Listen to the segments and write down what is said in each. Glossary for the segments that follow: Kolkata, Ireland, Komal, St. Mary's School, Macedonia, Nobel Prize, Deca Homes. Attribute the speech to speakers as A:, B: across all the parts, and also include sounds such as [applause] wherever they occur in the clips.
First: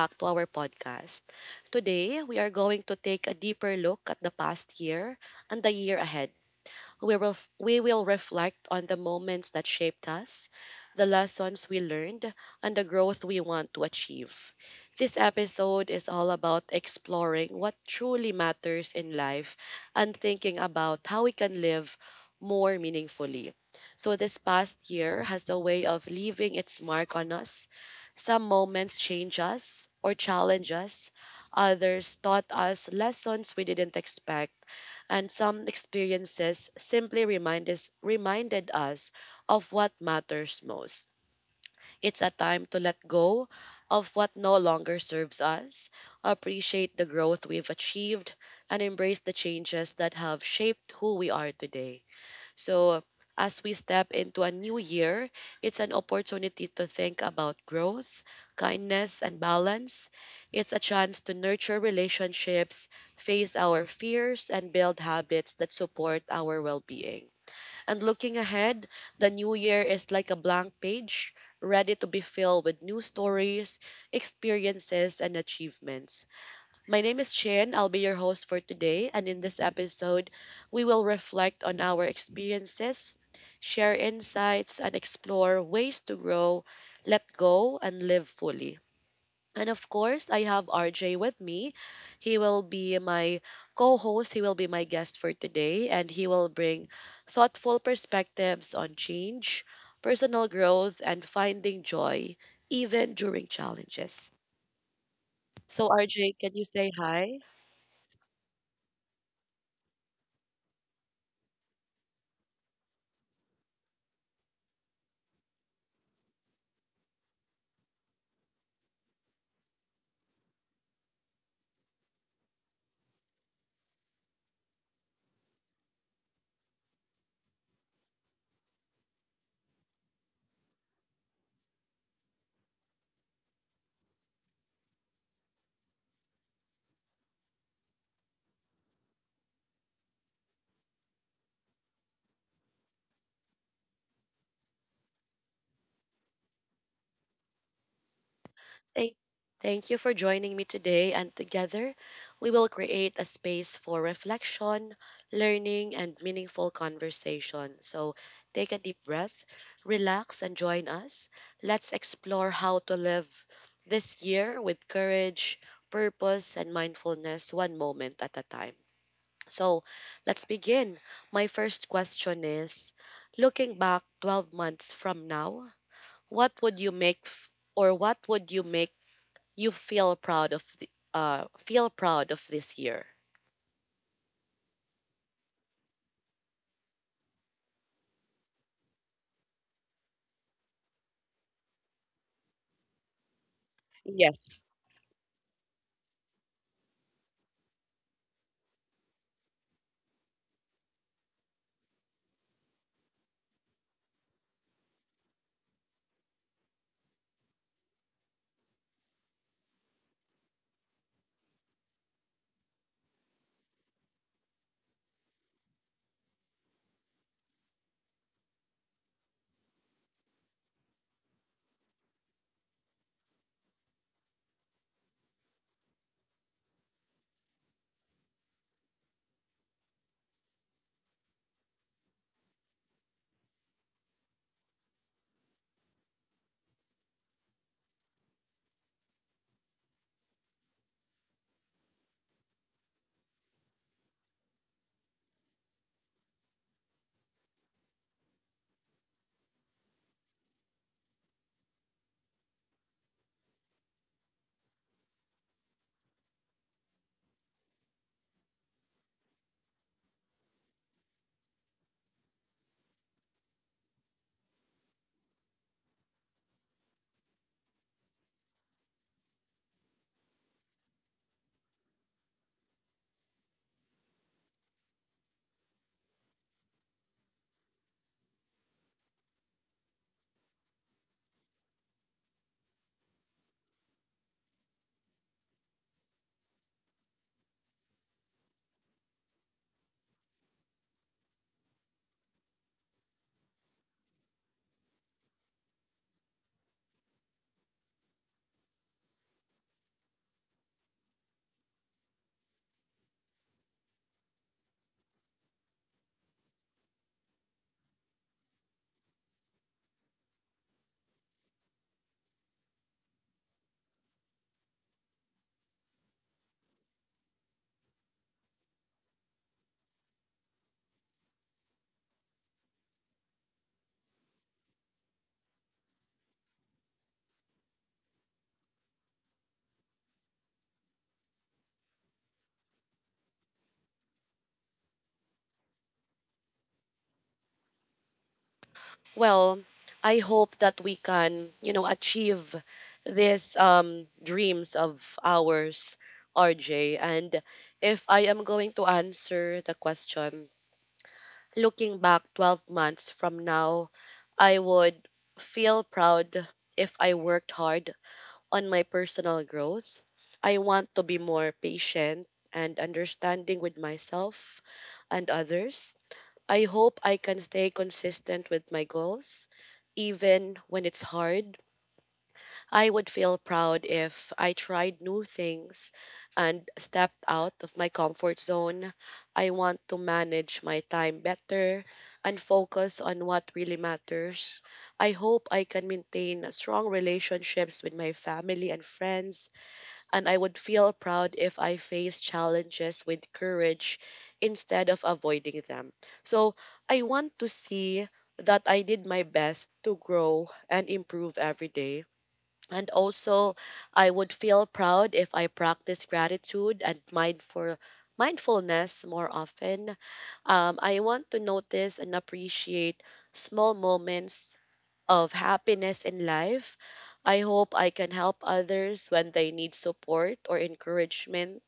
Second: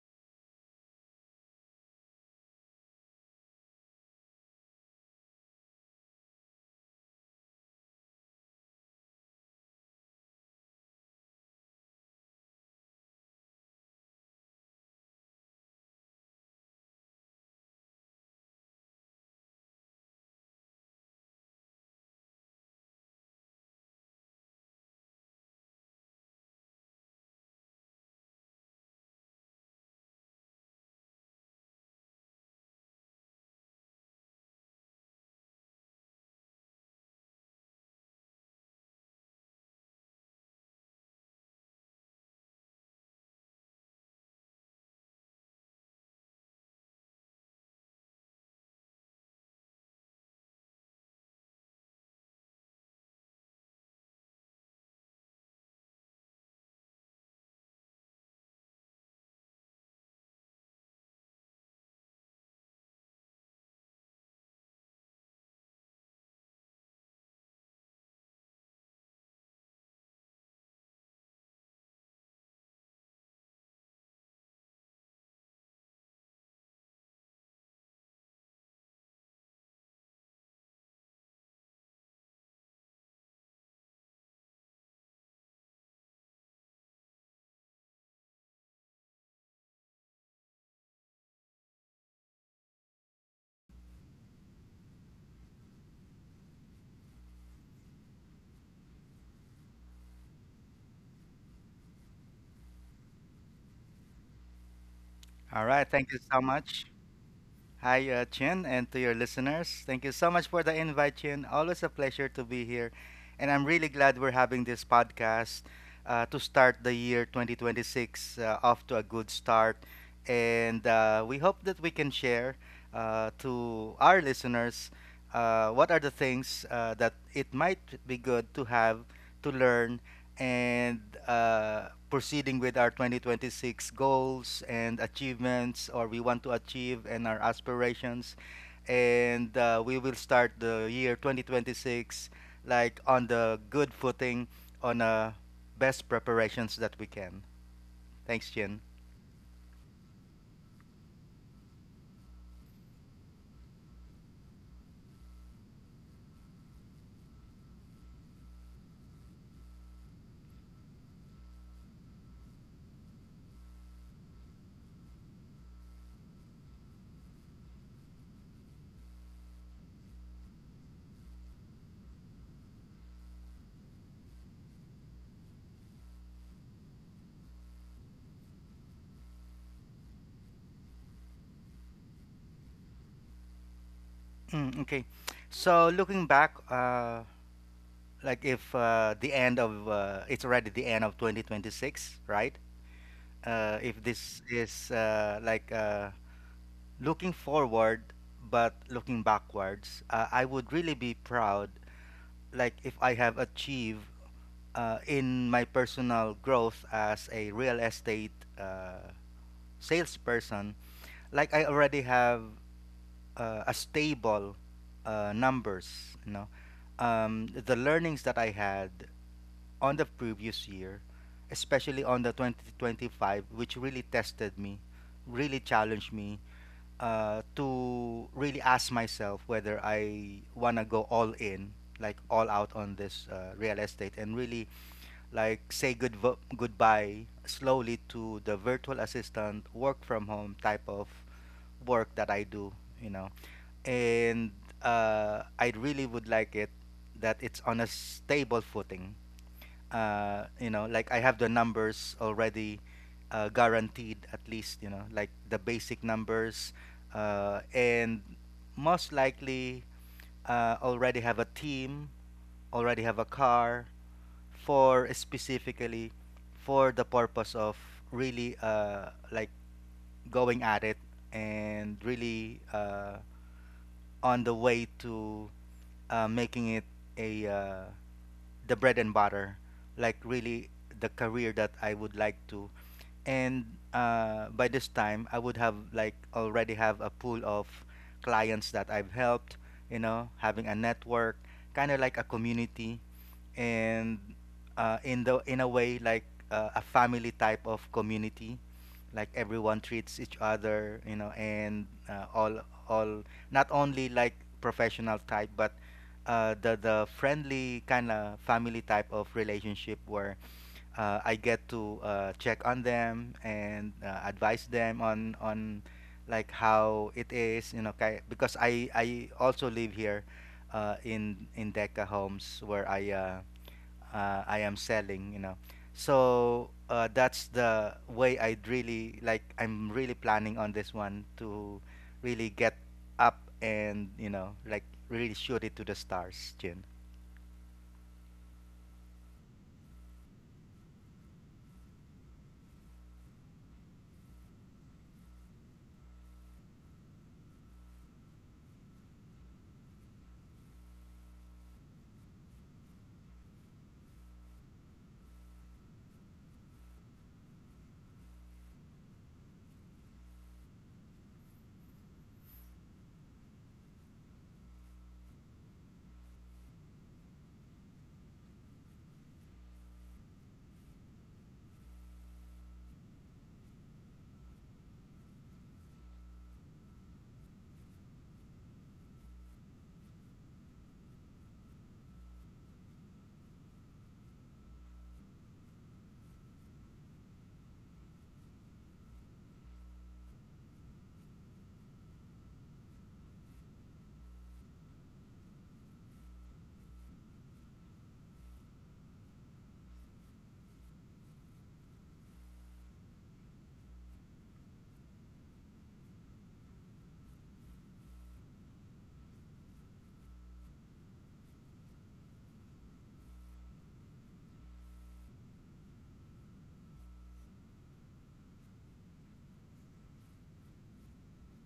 A: back to our podcast. Today, we are going to take a deeper look at the past year and the year ahead. We will reflect on the moments that shaped us, the lessons we learned, and the growth we want to achieve. This episode is all about exploring what truly matters in life and thinking about how we can live more meaningfully. So, this past year has a way of leaving its mark on us. Some moments change us or challenge us, others taught us lessons we didn't expect, and some experiences simply reminded us of what matters most. It's a time to let go of what no longer serves us, appreciate the growth we've achieved, and embrace the changes that have shaped who we are today. So, as we step into a new year, it's an opportunity to think about growth, kindness, and balance. It's a chance to nurture relationships, face our fears, and build habits that support our well being. And looking ahead, the new year is like a blank page, ready to be filled with new stories, experiences, and achievements. My name is Chin. I'll be your host for today. And in this episode, we will reflect on our experiences, share insights, and explore ways to grow, let go, and live fully. And of course, I have RJ with me. He will be my co host, he will be my guest for today, and he will bring thoughtful perspectives on change, personal growth, and finding joy, even during challenges.
B: All right,
A: So,
B: thank you
A: RJ,
B: so
A: can you
B: much.
A: say hi?
B: Hi, Chin, and to your listeners. Thank you so much for the invite, Chin. Always a pleasure to be here. And I'm really glad we're having this podcast to start the year 2026 off to a good start. And we hope that we can share to our listeners what are the things that it might be good to have to learn and proceeding with our 2026 goals and achievements or we want to achieve and our aspirations and we will start the year 2026 like on the good footing on best preparations that we can. Thanks, Jin.
A: Thank, Thank you for joining me today, and together we will create a space for reflection, learning, and meaningful conversation. So take a deep breath, relax, and join us. Let's explore how to live this year with courage, purpose, and mindfulness one moment at a time. So let's begin. My first question is, looking back 12 months from now, what would you make f- what would you make you feel proud of feel proud of this year?
B: Mm, okay, so looking back, like if the end of it's already the end of 2026, right? If this
A: Yes.
B: is looking forward but looking backwards, I would really be proud like if I have achieved in my personal growth as a real estate uh, salesperson, like I already have a stable numbers, you know. The learnings that I had on the previous year, especially on the 2025, which really tested me, really challenged me, to really ask myself whether I want to go all in, like all out on this real estate, and really like say goodbye slowly to the virtual assistant work from home type of work that I do, you know. And I really would like it that it's on a stable footing, you know, like I have the numbers already guaranteed, at least, you know, like the basic numbers, and most likely already have a team, already have a car for specifically for the purpose of really like going at it and really on the way to making it a the bread and butter, like really the career that I would like to. And by this time, I would have like already have a pool of clients that I've helped. You know, having a network, kind of like a community, and in the in a way like a family type of community, like everyone treats each other, you know, and all not only like professional type, but the friendly kind of family type of relationship where I get to check on them and advise them on like how it is, you know, because I also live here in Deca Homes where I am selling, you know. So that's the way I'd really like. I'm really planning on this one to really get up and, you know, like really shoot it to the stars, Jin.
A: Well, I hope that we can, you know, achieve these dreams of ours, RJ. And if I am going to answer the question, looking back 12 months from now, I would feel proud if I worked hard on my personal growth. I want to be more patient and understanding with myself and others. I hope I can stay consistent with my goals, even when it's hard. I would feel proud if I tried new things and stepped out of my comfort zone. I want to manage my time better and focus on what really matters. I hope I can maintain strong relationships with my family and friends, and I would feel proud if I face challenges with courage instead of avoiding them. So I want to see that I did my best to grow and improve every day. And also, I would feel proud if I practice gratitude and mindfulness more often. I want to notice and appreciate small moments of happiness in life. I hope I can help others when they need support or encouragement.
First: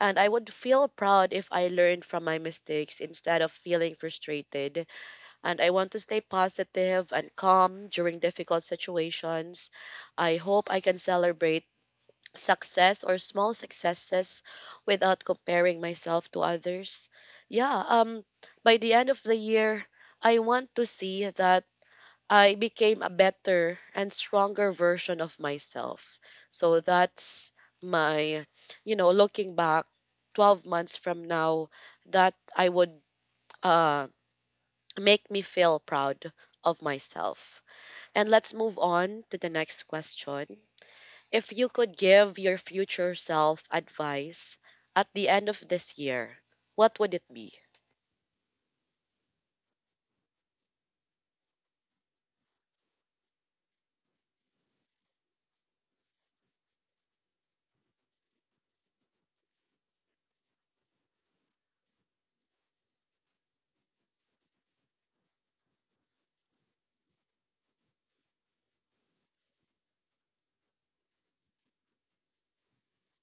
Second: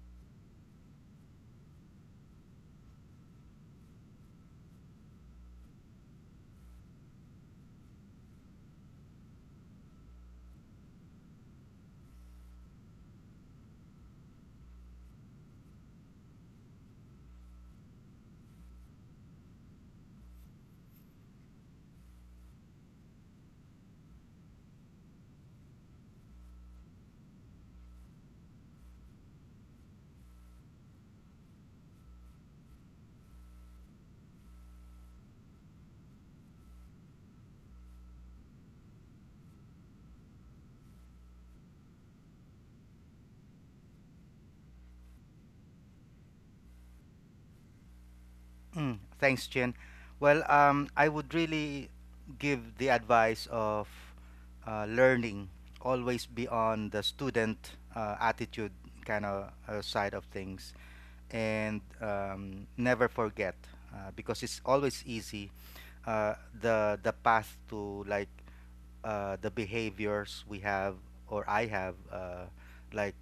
A: And I would feel proud if I learned from my mistakes instead of feeling frustrated. And I want to stay positive and calm during difficult situations. I hope I can celebrate success or small successes without comparing myself to others. Yeah, by the end of the year, I want to see that I became a better and stronger version of myself. So that's my, you know, looking back 12 months from now, that I would uh, make me feel proud of myself. And let's move on to the next question. If you could give your future self advice at the end of this year, what would it be?
B: Mm, thanks, Jin. Well, I would really give the advice of learning, always be on the student attitude kind of side of things, and never forget because it's always easy, uh, the path to like the behaviors we have or I have, like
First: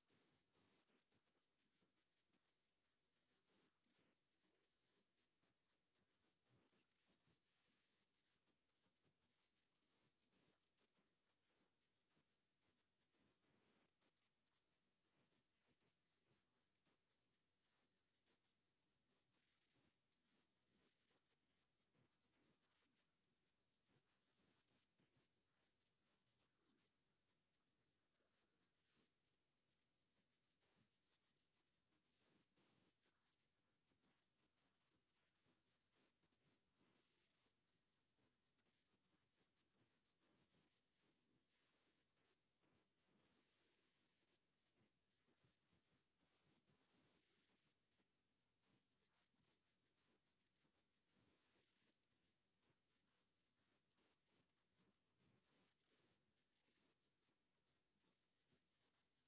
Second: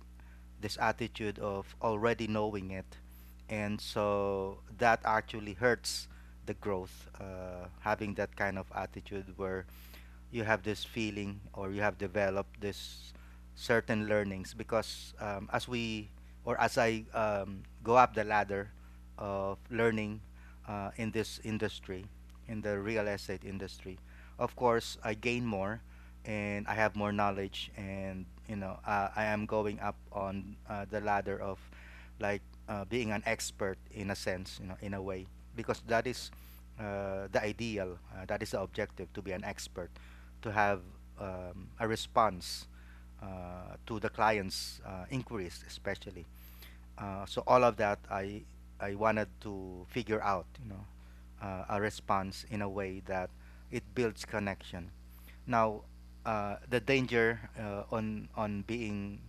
B: this attitude of already knowing it, and so that actually hurts the growth, having that kind of attitude where you have this feeling or you have developed this certain learnings, because as we or as I go up the ladder of learning in this industry, in the real estate industry, of course I gain more and I have more knowledge, and you know I am going up on the ladder of like being an expert in a sense, you know, in a way, because that is the ideal, that is the objective, to be an expert, to have a response to the client's inquiries, especially. So all of that, I wanted to figure out, you know, a response in a way that it builds connection. Now, the danger on being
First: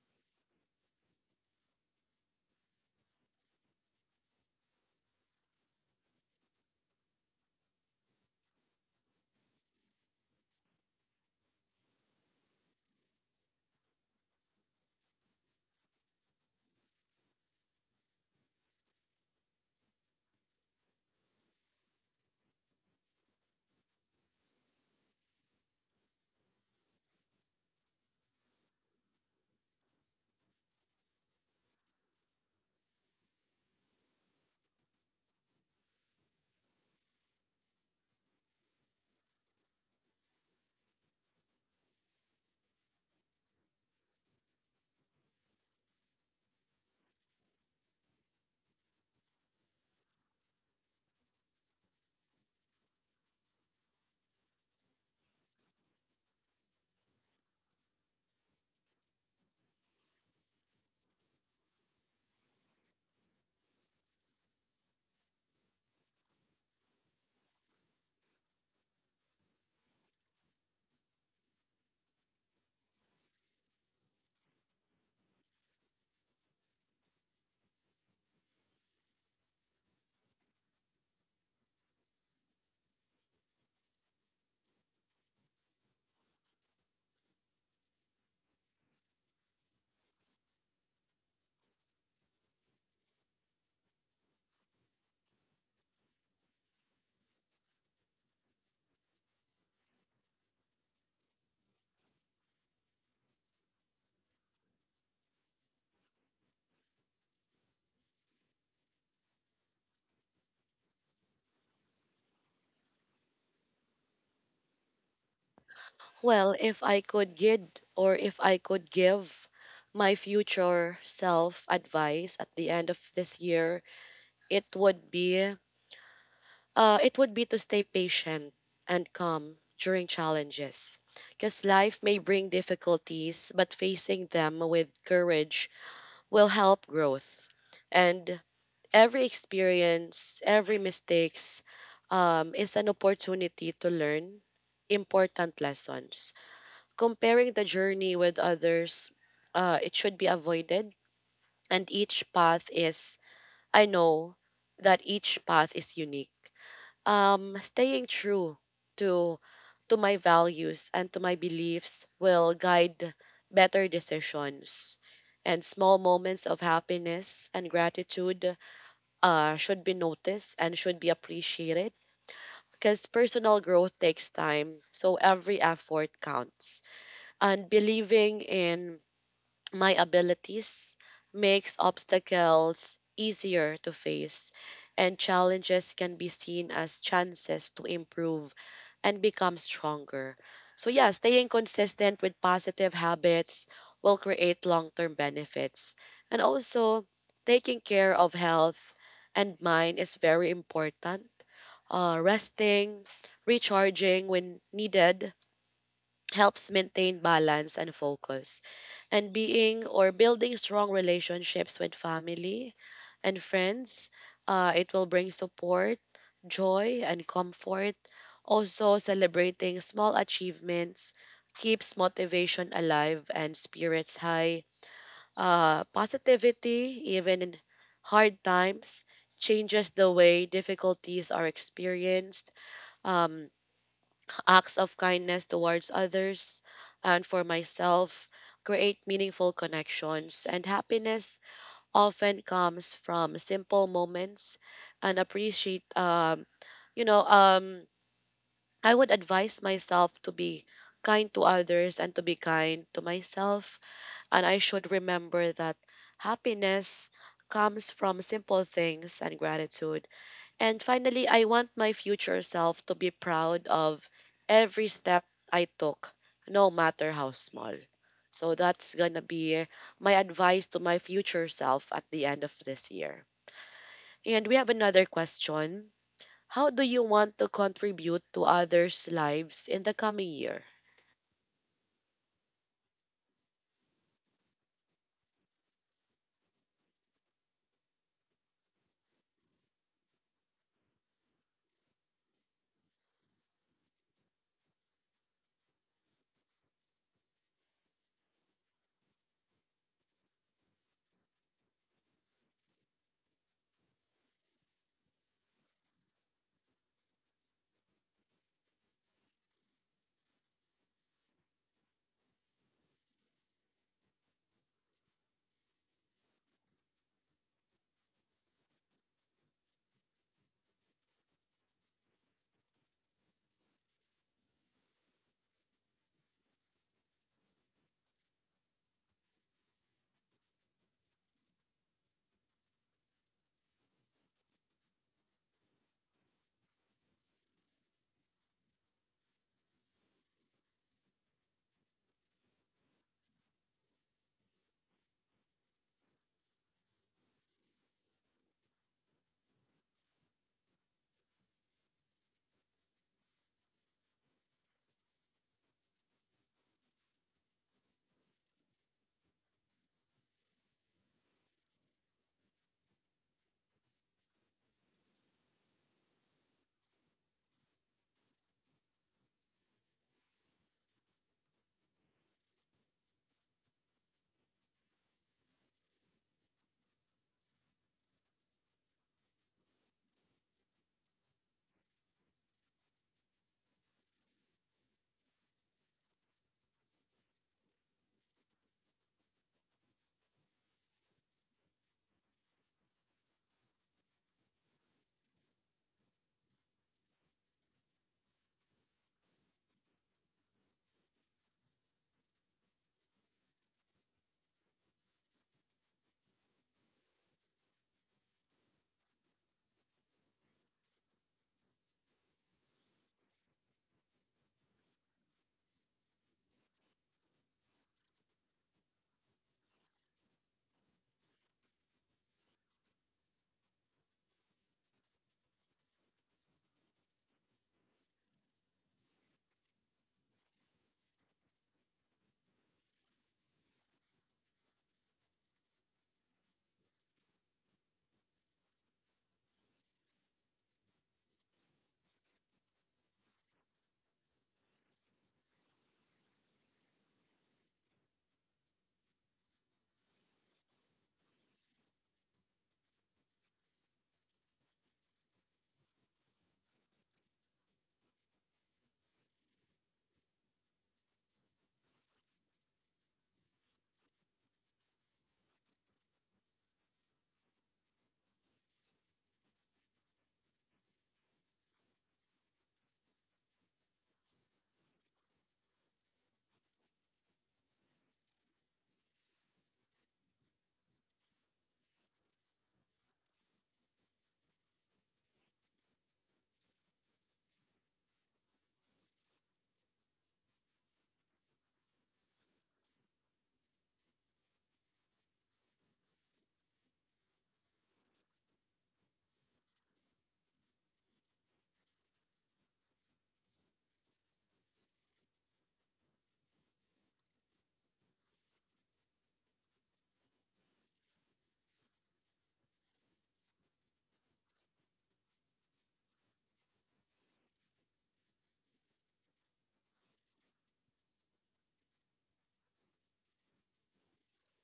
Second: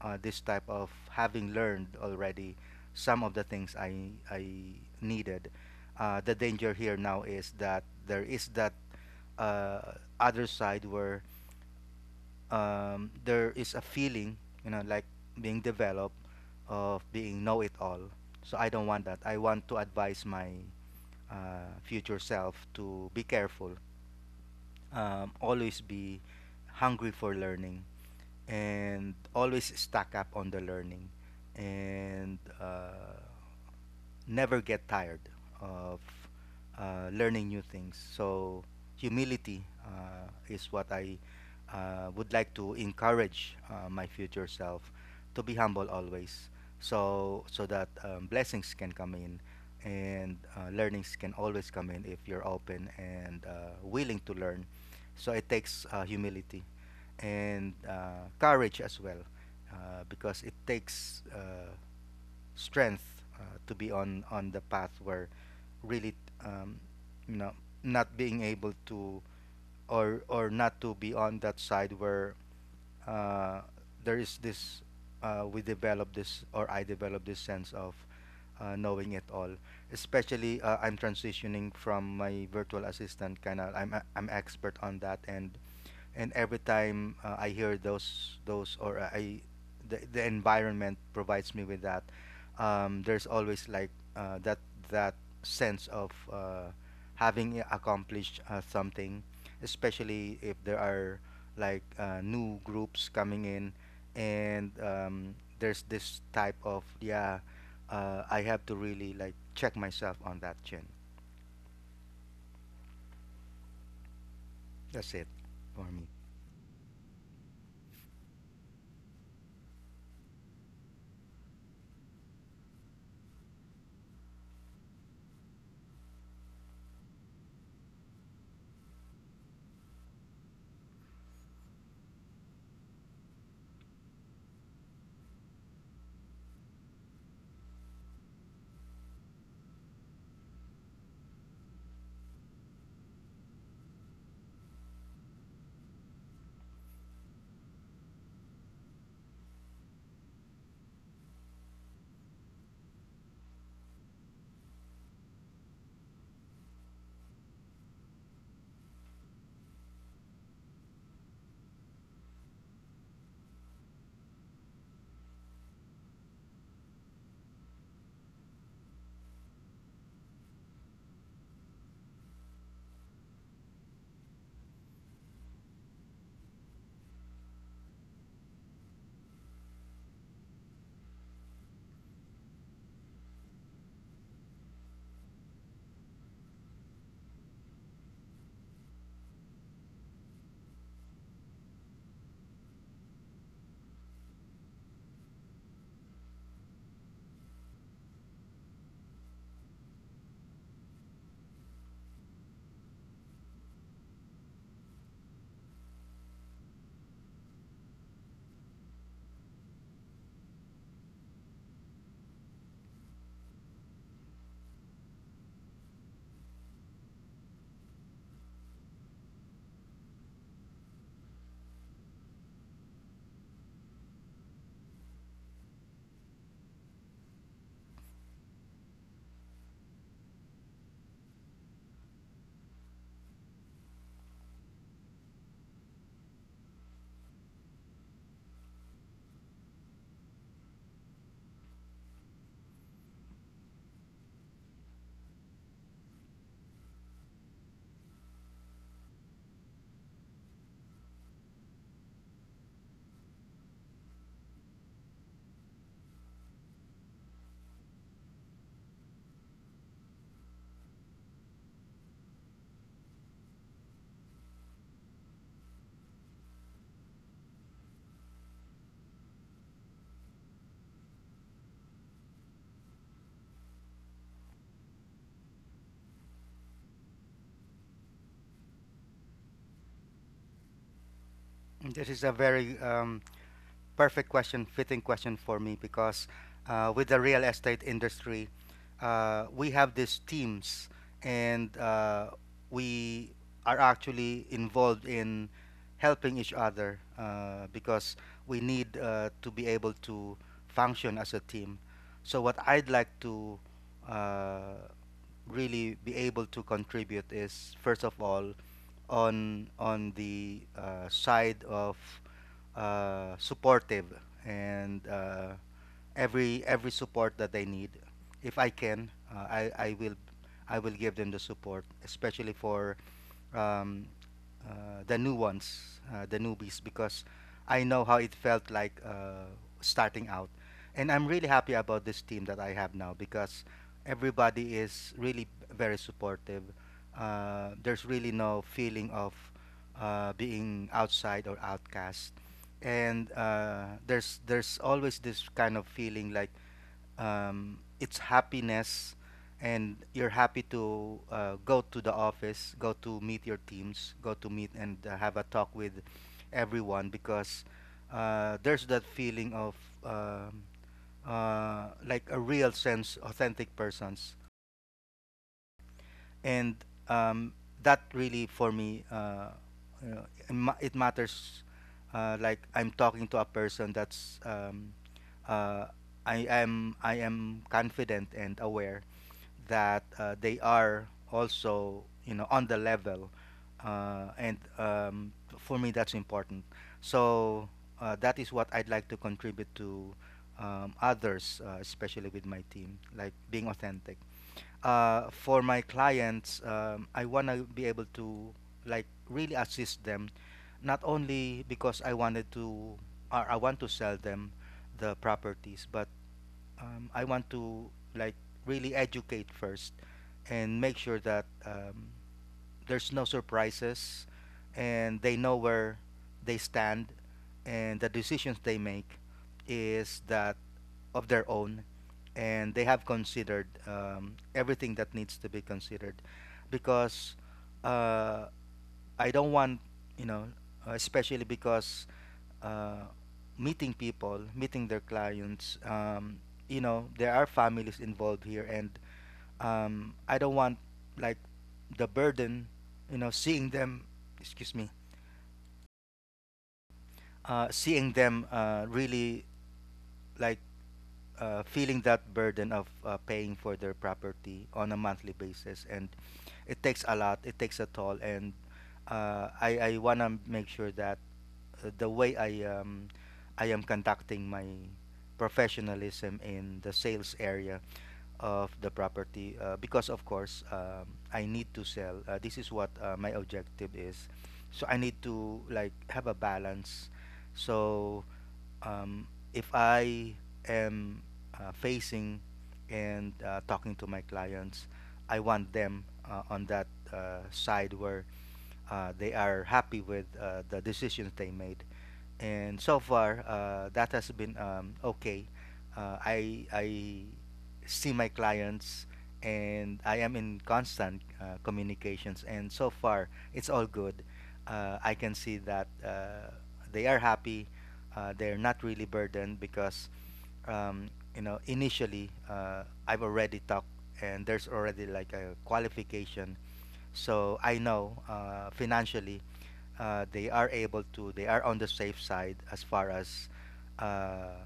B: this type of having learned already some of the things I needed. The danger here now is that there is that uh, other side where there is a feeling, you know, like being developed, of being know it all. So I don't want that. I want to advise my future self to be careful, always be hungry for learning, and always stack up on the learning, and never get tired of learning new things. So humility is what I would like to encourage my future self to be humble always, so so that blessings can come in and learnings can always come in if you're open and willing to learn. So it takes humility and courage as well, because it takes strength to be on the path where really um, you know, not being able to or not to be on that side where uh, there is this we develop this or I develop this sense of knowing it all, especially I'm transitioning from my virtual assistant kind of I'm expert on that, and every time I hear those or I the, environment provides me with that, there's always like that that sense of having accomplished something, especially if there are like new groups coming in, and there's this type of, yeah, I have to really like check myself on that, Chin. That's it for me.
A: Well, if I could guide or if I could give my future self advice at the end of this year, it would be it would be to stay patient and calm during challenges. Because life may bring difficulties, but facing them with courage will help growth. And every experience, every mistakes is an opportunity to learn important lessons. Comparing the journey with others, it should be avoided. And I know that each path is unique. Staying true to to my values and to my beliefs will guide better decisions. And small moments of happiness and gratitude should be noticed and should be appreciated because personal growth takes time. So every effort counts. And believing in my abilities makes obstacles easier to face, and challenges can be seen as chances to improve and become stronger. So yeah, staying consistent with positive habits will create long-term benefits. And also, taking care of health and mind is very important. Resting, recharging when needed, helps maintain balance and focus. And being or building strong relationships with family and friends, it will bring support, joy, and comfort. Also, celebrating small achievements keeps motivation alive and spirits high. Positivity, even in hard times, changes the way difficulties are experienced. Um, Acts of kindness towards others and for myself create meaningful connections, and happiness often comes from simple moments and appreciate you know um I would advise myself to be kind to others and to be kind to myself, and I should remember that happiness comes from simple things and gratitude. And finally, I want my future self to be proud of every step I took, no matter how small. So that's gonna be my advice to my future self at the end of this year. And we have another question. How do you want to contribute to others' lives in the coming year?
B: This is a very perfect question, fitting question for me, because with the real estate industry, we have these teams and we are actually involved in helping each other, because we need to be able to function as a team. So, what I'd like to uh, really be able to contribute is first of all on the side of supportive and every support that they need. If I can, I will give them the support, especially for um, the new ones, the newbies, because I know how it felt like starting out, and I'm really happy about this team that I have now because everybody is really very supportive. There's really no feeling of being outside or outcast, and there's always this kind of feeling like it's happiness, and you're happy to go to the office, go to meet your teams, go to meet and have a talk with everyone, because there's that feeling of um like a real sense, authentic persons, and um, that really for me, you know, it matters like I'm talking to a person that's uh, I am confident and aware that they are also, you know, on the level, and for me that's important. So that is what I'd like to contribute to others, especially with my team, like being authentic. For my clients, I want to be able to like really assist them, not only because I wanted to or I want to sell them the properties, but I want to like really educate first and make sure that there's no surprises, and they know where they stand, and the decisions they make is that of their own, and they have considered everything that needs to be considered, because uh, I don't want, you know, especially because uh, meeting people, meeting their clients. You know, there are families involved here, and I don't want like the burden, you know, seeing them, excuse me, seeing them really like feeling that burden of paying for their property on a monthly basis, and it takes a lot, it takes a toll, and I want to make sure that the way I am conducting my professionalism in the sales area of the property, because of course I need to sell, this is what my objective is, so I need to like have a balance. So um, if I am facing and talking to my clients, I want them on that side where they are happy with the decisions they made, and so far that has been okay. I see my clients and I am in constant communications, and so far it's all good. I can see that they are happy. They're not really burdened because um, initially I've already talked, and there's already like a qualification, so I know financially they are able to, they are on the safe side as far as uh,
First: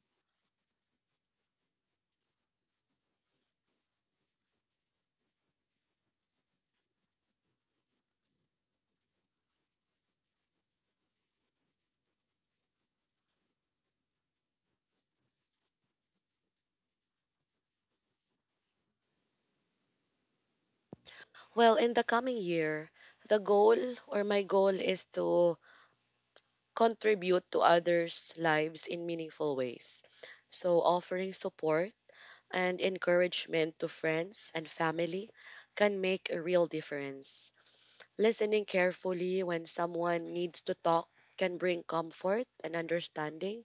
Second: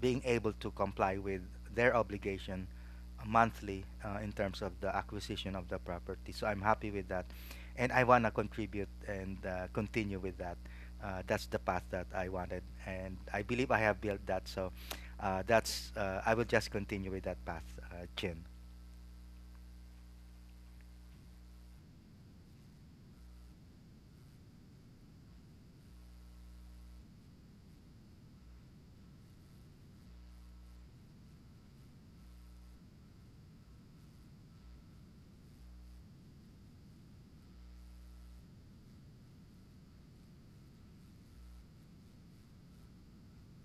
B: being able to comply with their obligation monthly in terms of the acquisition of the property. So I'm happy with that. And I want to contribute and continue with that. That's the path that I wanted. And I believe I have built that. So I will just continue with that path, Jin.
A: Well, in the coming year, the goal or my goal is to contribute to others' lives in meaningful ways. So, offering support and encouragement to friends and family can make a real difference. Listening carefully when someone needs to talk can bring comfort and understanding.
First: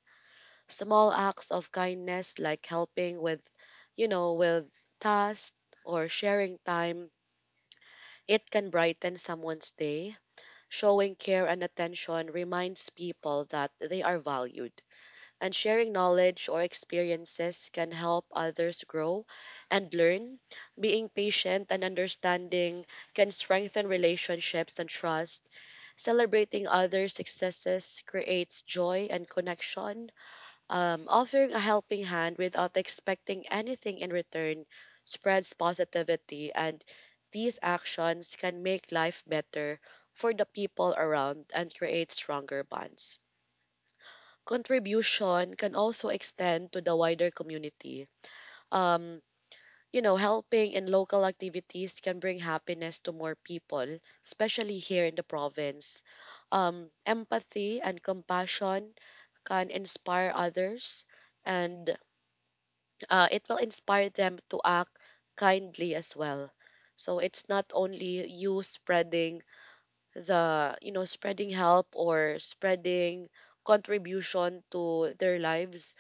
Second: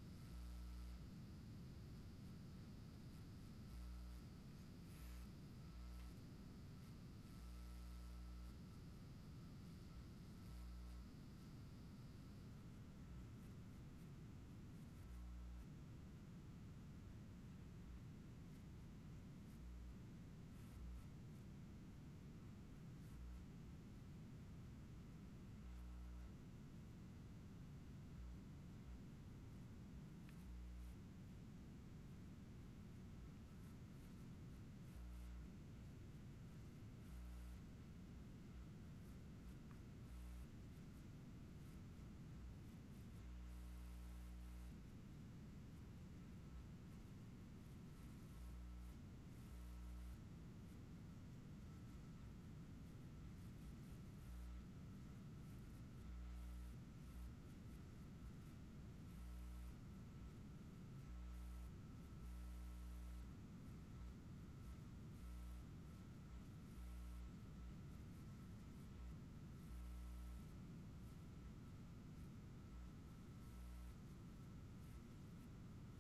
A: Small acts of kindness like helping with, you know, with tasks or sharing time, it can brighten someone's day. Showing care and attention reminds people that they are valued, and sharing knowledge or experiences can help others grow and learn. Being patient and understanding can strengthen relationships and trust. Celebrating others' successes creates joy and connection. Offering a helping hand without expecting anything in return spreads positivity, and these actions can make life better for the people around and create stronger bonds. Contribution can also extend to the wider community. Um, you know, helping in local activities can bring happiness to more people, especially here in the province. Empathy and compassion can inspire others, and it will inspire them to act kindly as well. So it's not only you spreading the, you know, spreading help or spreading contribution to their lives,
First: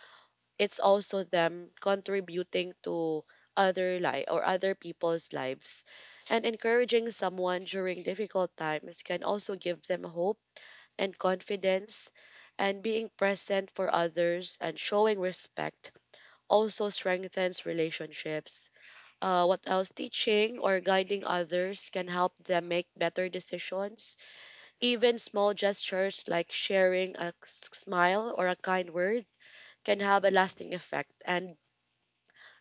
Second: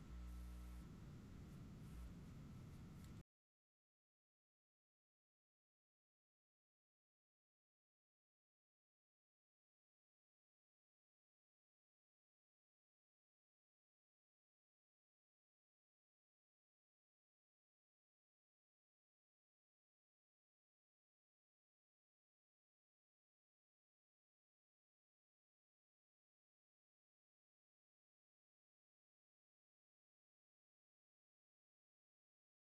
A: it's also them contributing to other life or other people's lives. And encouraging someone during difficult times can also give them hope and confidence, and being present for others and showing respect also strengthens relationships. What else, teaching or guiding others can help them make better decisions. Even small gestures like sharing smile or a kind word can have a lasting effect, and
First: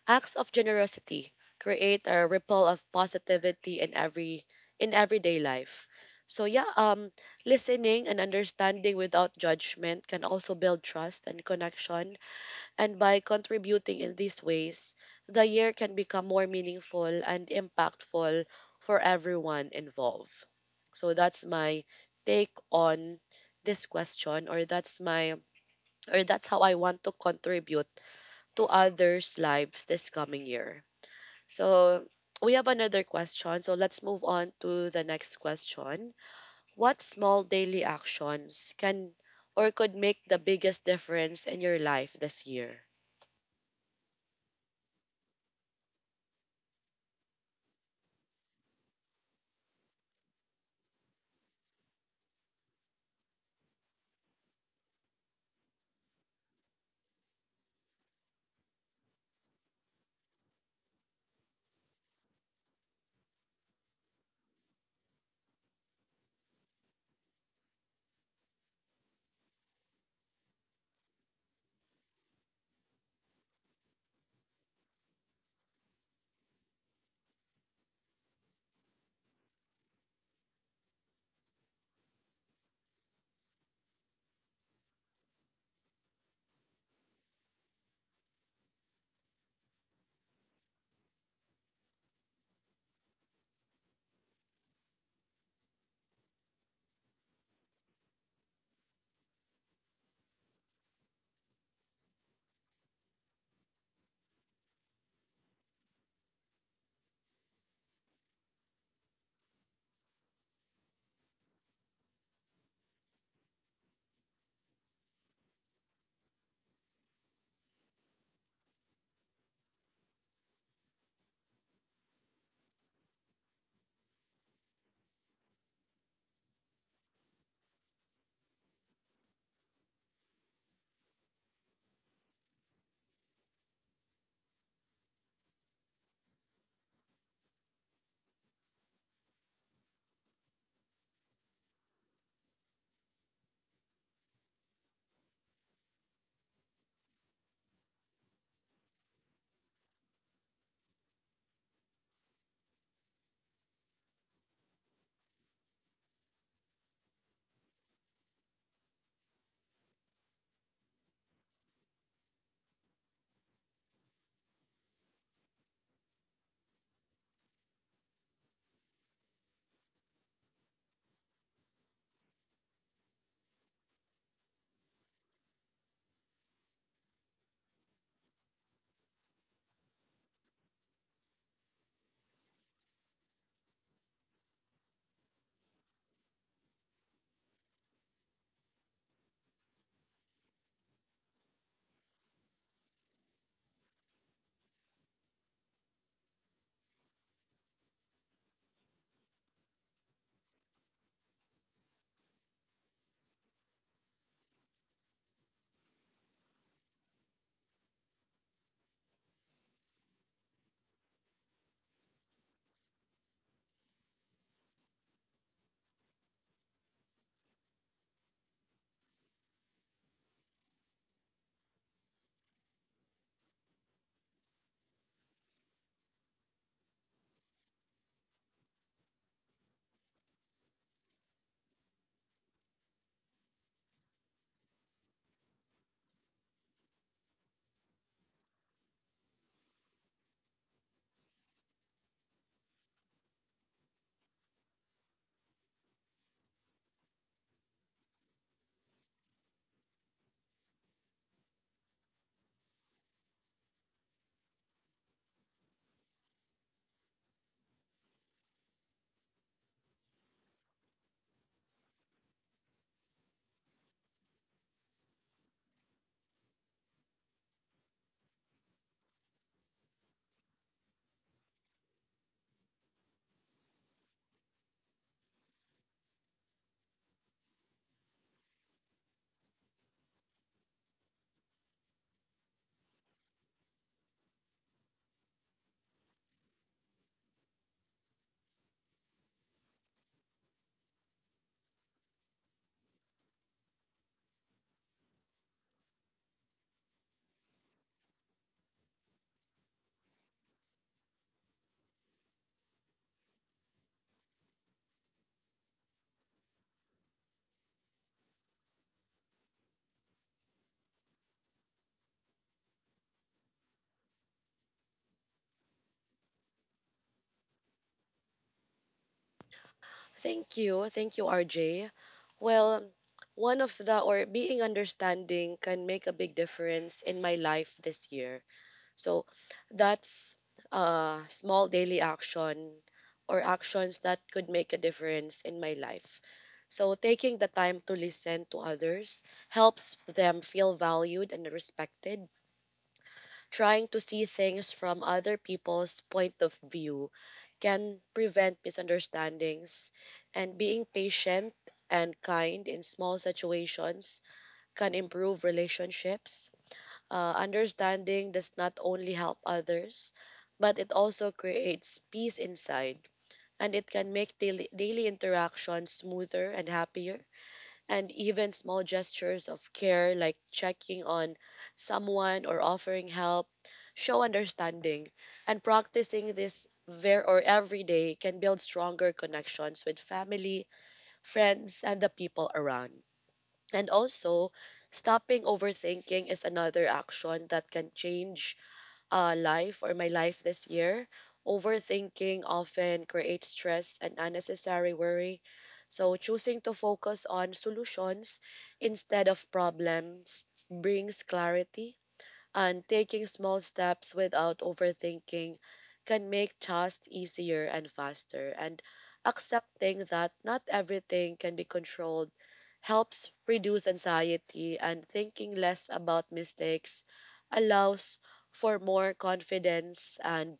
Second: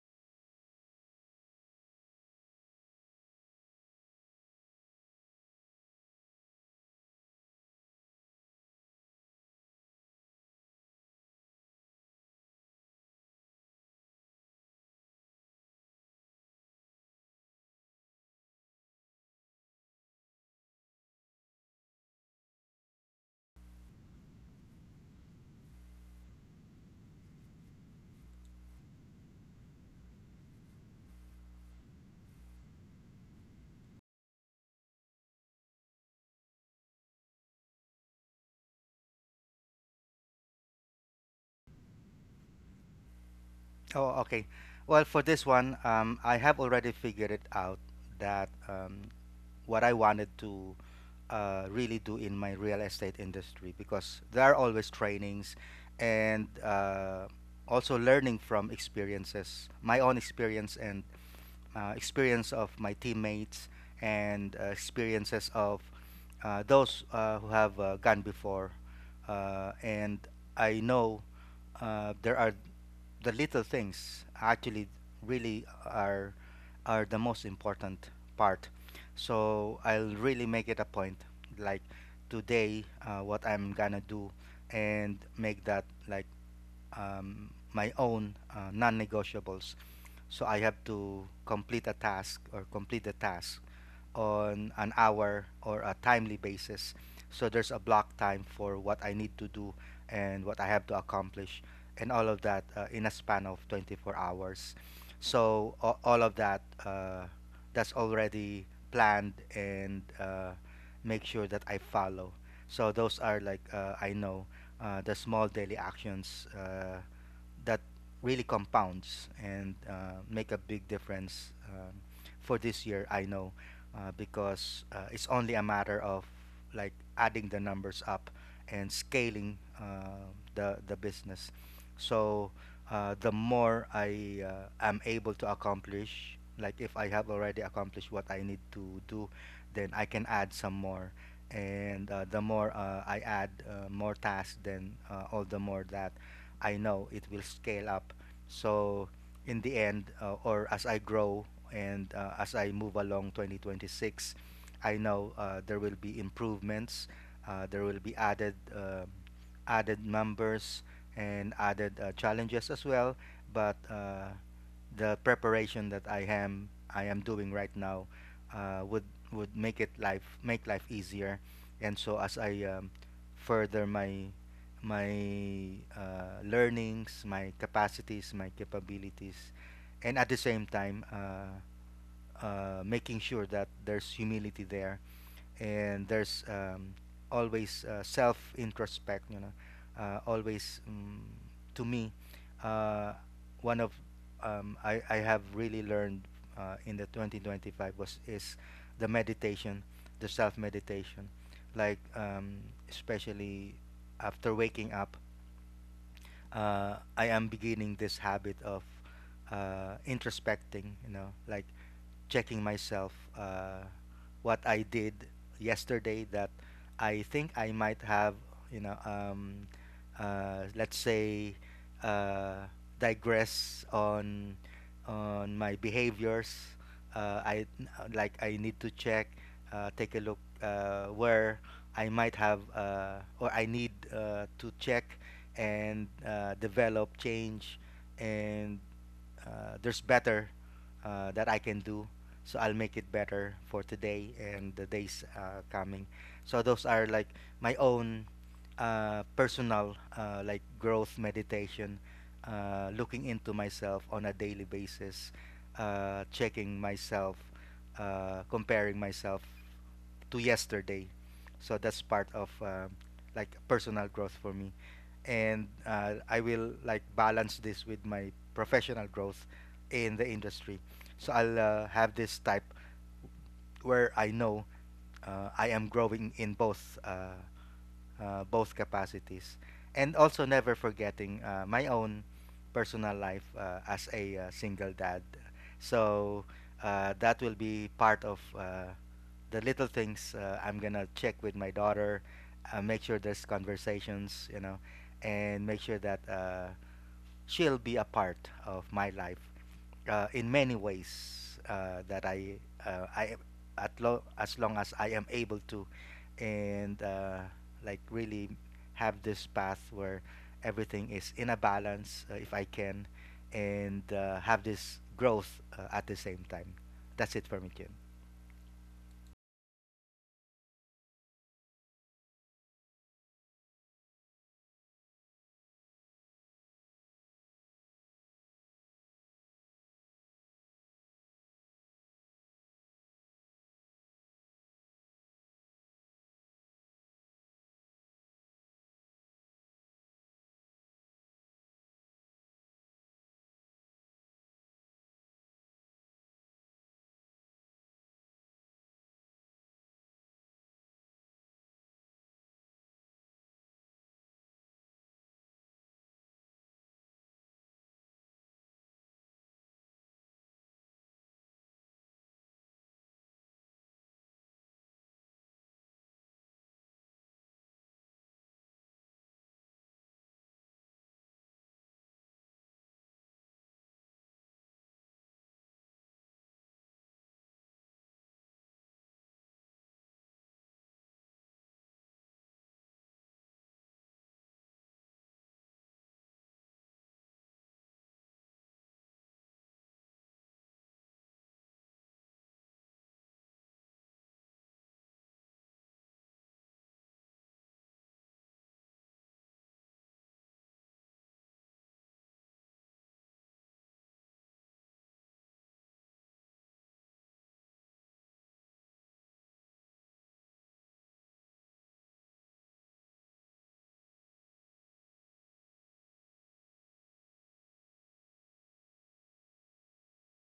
A: acts of generosity create a ripple of positivity in everyday life. So yeah, listening and understanding without judgment can also build trust and connection, and by contributing in these ways, the year can become more meaningful and impactful for everyone involved. So that's my take on this question, or that's my or that's how I want to contribute to others' lives this coming year. So we have another question. So let's move on to the next question. What small daily actions can or could make the biggest difference in your life this year?
B: Oh, okay. Well, for this one, I have already figured it out that what I wanted to really do in my real estate industry, because there are always trainings and also learning from experiences, my own experience and experience of my teammates and experiences of those who have gone before. And I know there are the little things actually really are the most important part. So I'll really make it a point, like today, what I'm gonna do, and make that like my own non-negotiables. So I have to complete a task or complete the task on an hour or a timely basis. So there's a block time for what I need to do and what I have to accomplish, and all of that in a span of 24 hours. So all of that that's already planned, and make sure that I follow. So those are like I know the small daily actions that really compounds and make a big difference for this year. I know because it's only a matter of like adding the numbers up and scaling the business. So the more I am able to accomplish, like if I have already accomplished what I need to do, then I can add some more. And the more I add more tasks, then all the more that I know it will scale up. So in the end, or as I grow and as I move along 2026, I know there will be improvements. There will be added added numbers and added challenges as well. But the preparation that I am doing right now uh, would would make it life make life easier, and so as I further my my learnings, my capacities, my capabilities, and at the same time making sure that there's humility there and there's always self introspect, always, to me, uh, one of, I have really learned in the 2025 was is the meditation, the self meditation, like especially after waking up. I am beginning this habit of introspecting, you know, like checking myself, what I did yesterday that I think I might have, you know, um, let's say, uh, digress on my behaviors. I like I need to check, take a look where I might have, or I need to check and develop change. And there's better that I can do, so I'll make it better for today and the days coming. So those are like my own personal, like growth meditation, looking into myself on a daily basis, checking myself, comparing myself to yesterday. So that's part of like personal growth for me, and I will like balance this with my professional growth in the industry. So I'll have this type where I know I am growing in both capacities, and also never forgetting my own personal life as a single dad. So that will be part of the little things I'm gonna check with my daughter, make sure there's conversations, you know, and make sure that she'll be a part of my life in many ways that I at as long as I am able to. And like really have this path where everything is in a balance if I can, and have this growth at the same time. That's it for me, Ken.
A: Thank you. Thank you, RJ. Well, one of the or being understanding can make a big difference in my life this year. So that's small daily action or actions that could make a difference in my life. So taking the time to listen to others helps them feel valued and respected. Trying to see things from other people's point of view can prevent misunderstandings, and being patient and kind in small situations can improve relationships. Understanding does not only help others, but it also creates peace inside, and it can make daily, interactions smoother and happier. And even small gestures of care, like checking on someone or offering help, show understanding. And practicing this ver- or every day can build stronger connections with family, friends, and the people around. And also, stopping overthinking is another action that can change life or my life this year. Overthinking often creates stress and unnecessary worry. So, choosing to focus on solutions instead of problems brings clarity, and taking small steps without overthinking can make tasks easier and faster. And accepting that not everything can be controlled helps reduce anxiety, and thinking less about mistakes allows for more confidence and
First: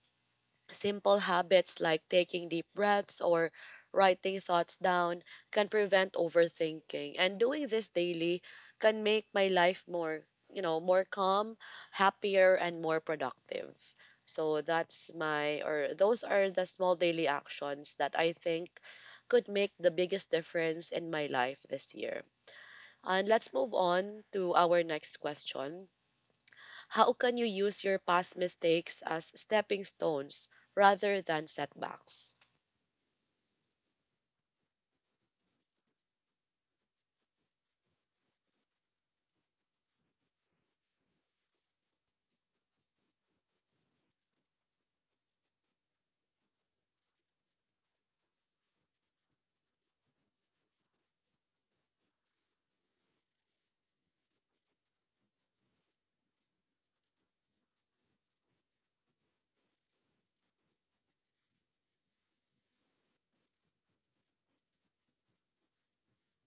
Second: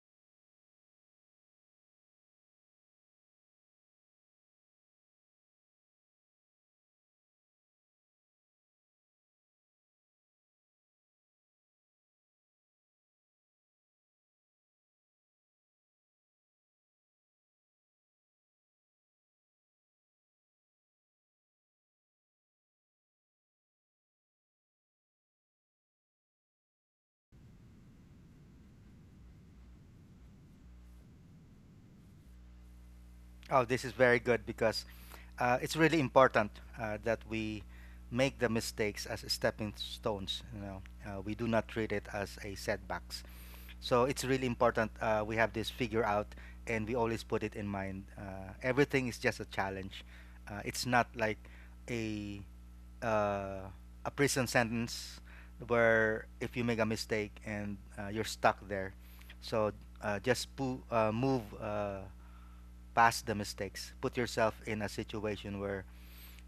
A: simple habits like taking deep breaths or writing thoughts down can prevent overthinking. And doing this daily can make my life more, more calm, happier, and more productive. So that's my, or those are the small daily actions that I think could make the biggest difference in my life this year. And let's move on to our next question. How can you use your past mistakes as stepping stones rather than setbacks?
B: Oh, this is very good, because it's really important that we make the mistakes as stepping stones. You know, we do not treat it as a setbacks. So it's really important we have this figure out, and we always put it in mind. Everything is just a challenge. It's not like a uh, a prison sentence where if you make a mistake and you're stuck there. So just move past the mistakes. Put yourself in a situation where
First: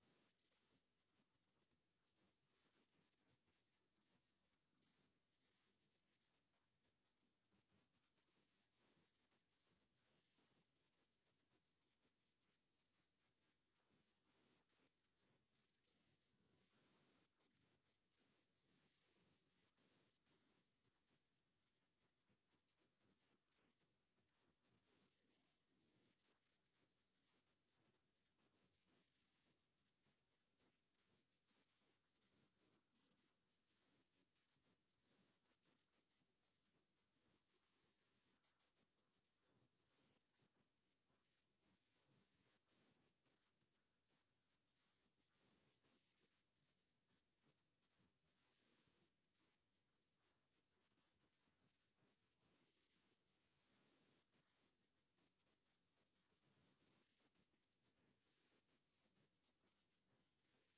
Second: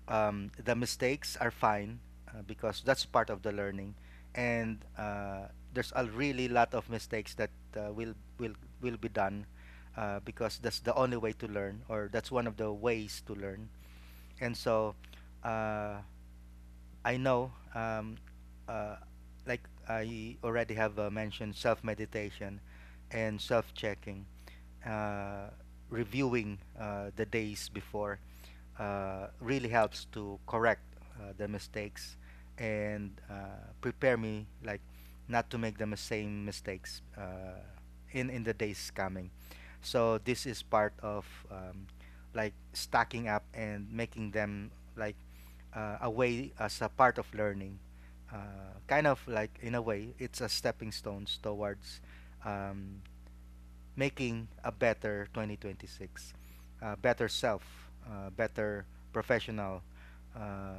B: the mistakes are fine because that's part of the learning, and there's a really lot of mistakes that uh, will will will be done because that's the only way to learn, or that's one of the ways to learn. And so uh, I know. Uh, like I already have mentioned self meditation and self checking, uh, reviewing the days before really helps to correct the mistakes and prepare me like not to make the same mistakes in the days coming. So this is part of um, like stacking up and making them like a way as a part of learning. Kind of like in a way, it's a stepping stones towards um, making a better 2026, better self, better professional uh,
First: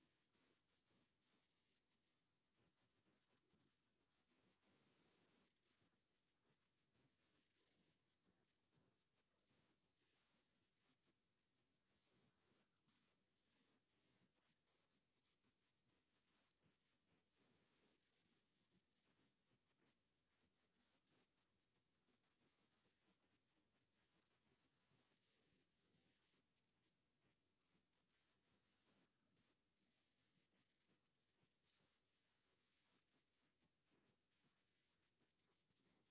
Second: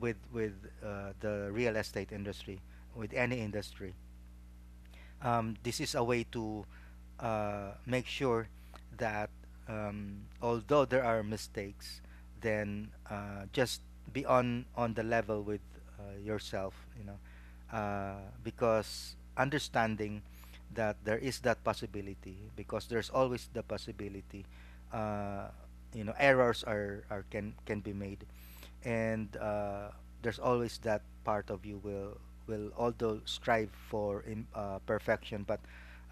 B: with the real estate industry, with any industry. This is a way to make sure that although there are mistakes, then just be on the level with yourself, you know, because understanding that there is that possibility, because there's always the possibility, uh, you know, errors are, can be made, and there's always that part of you will although strive for in, perfection, but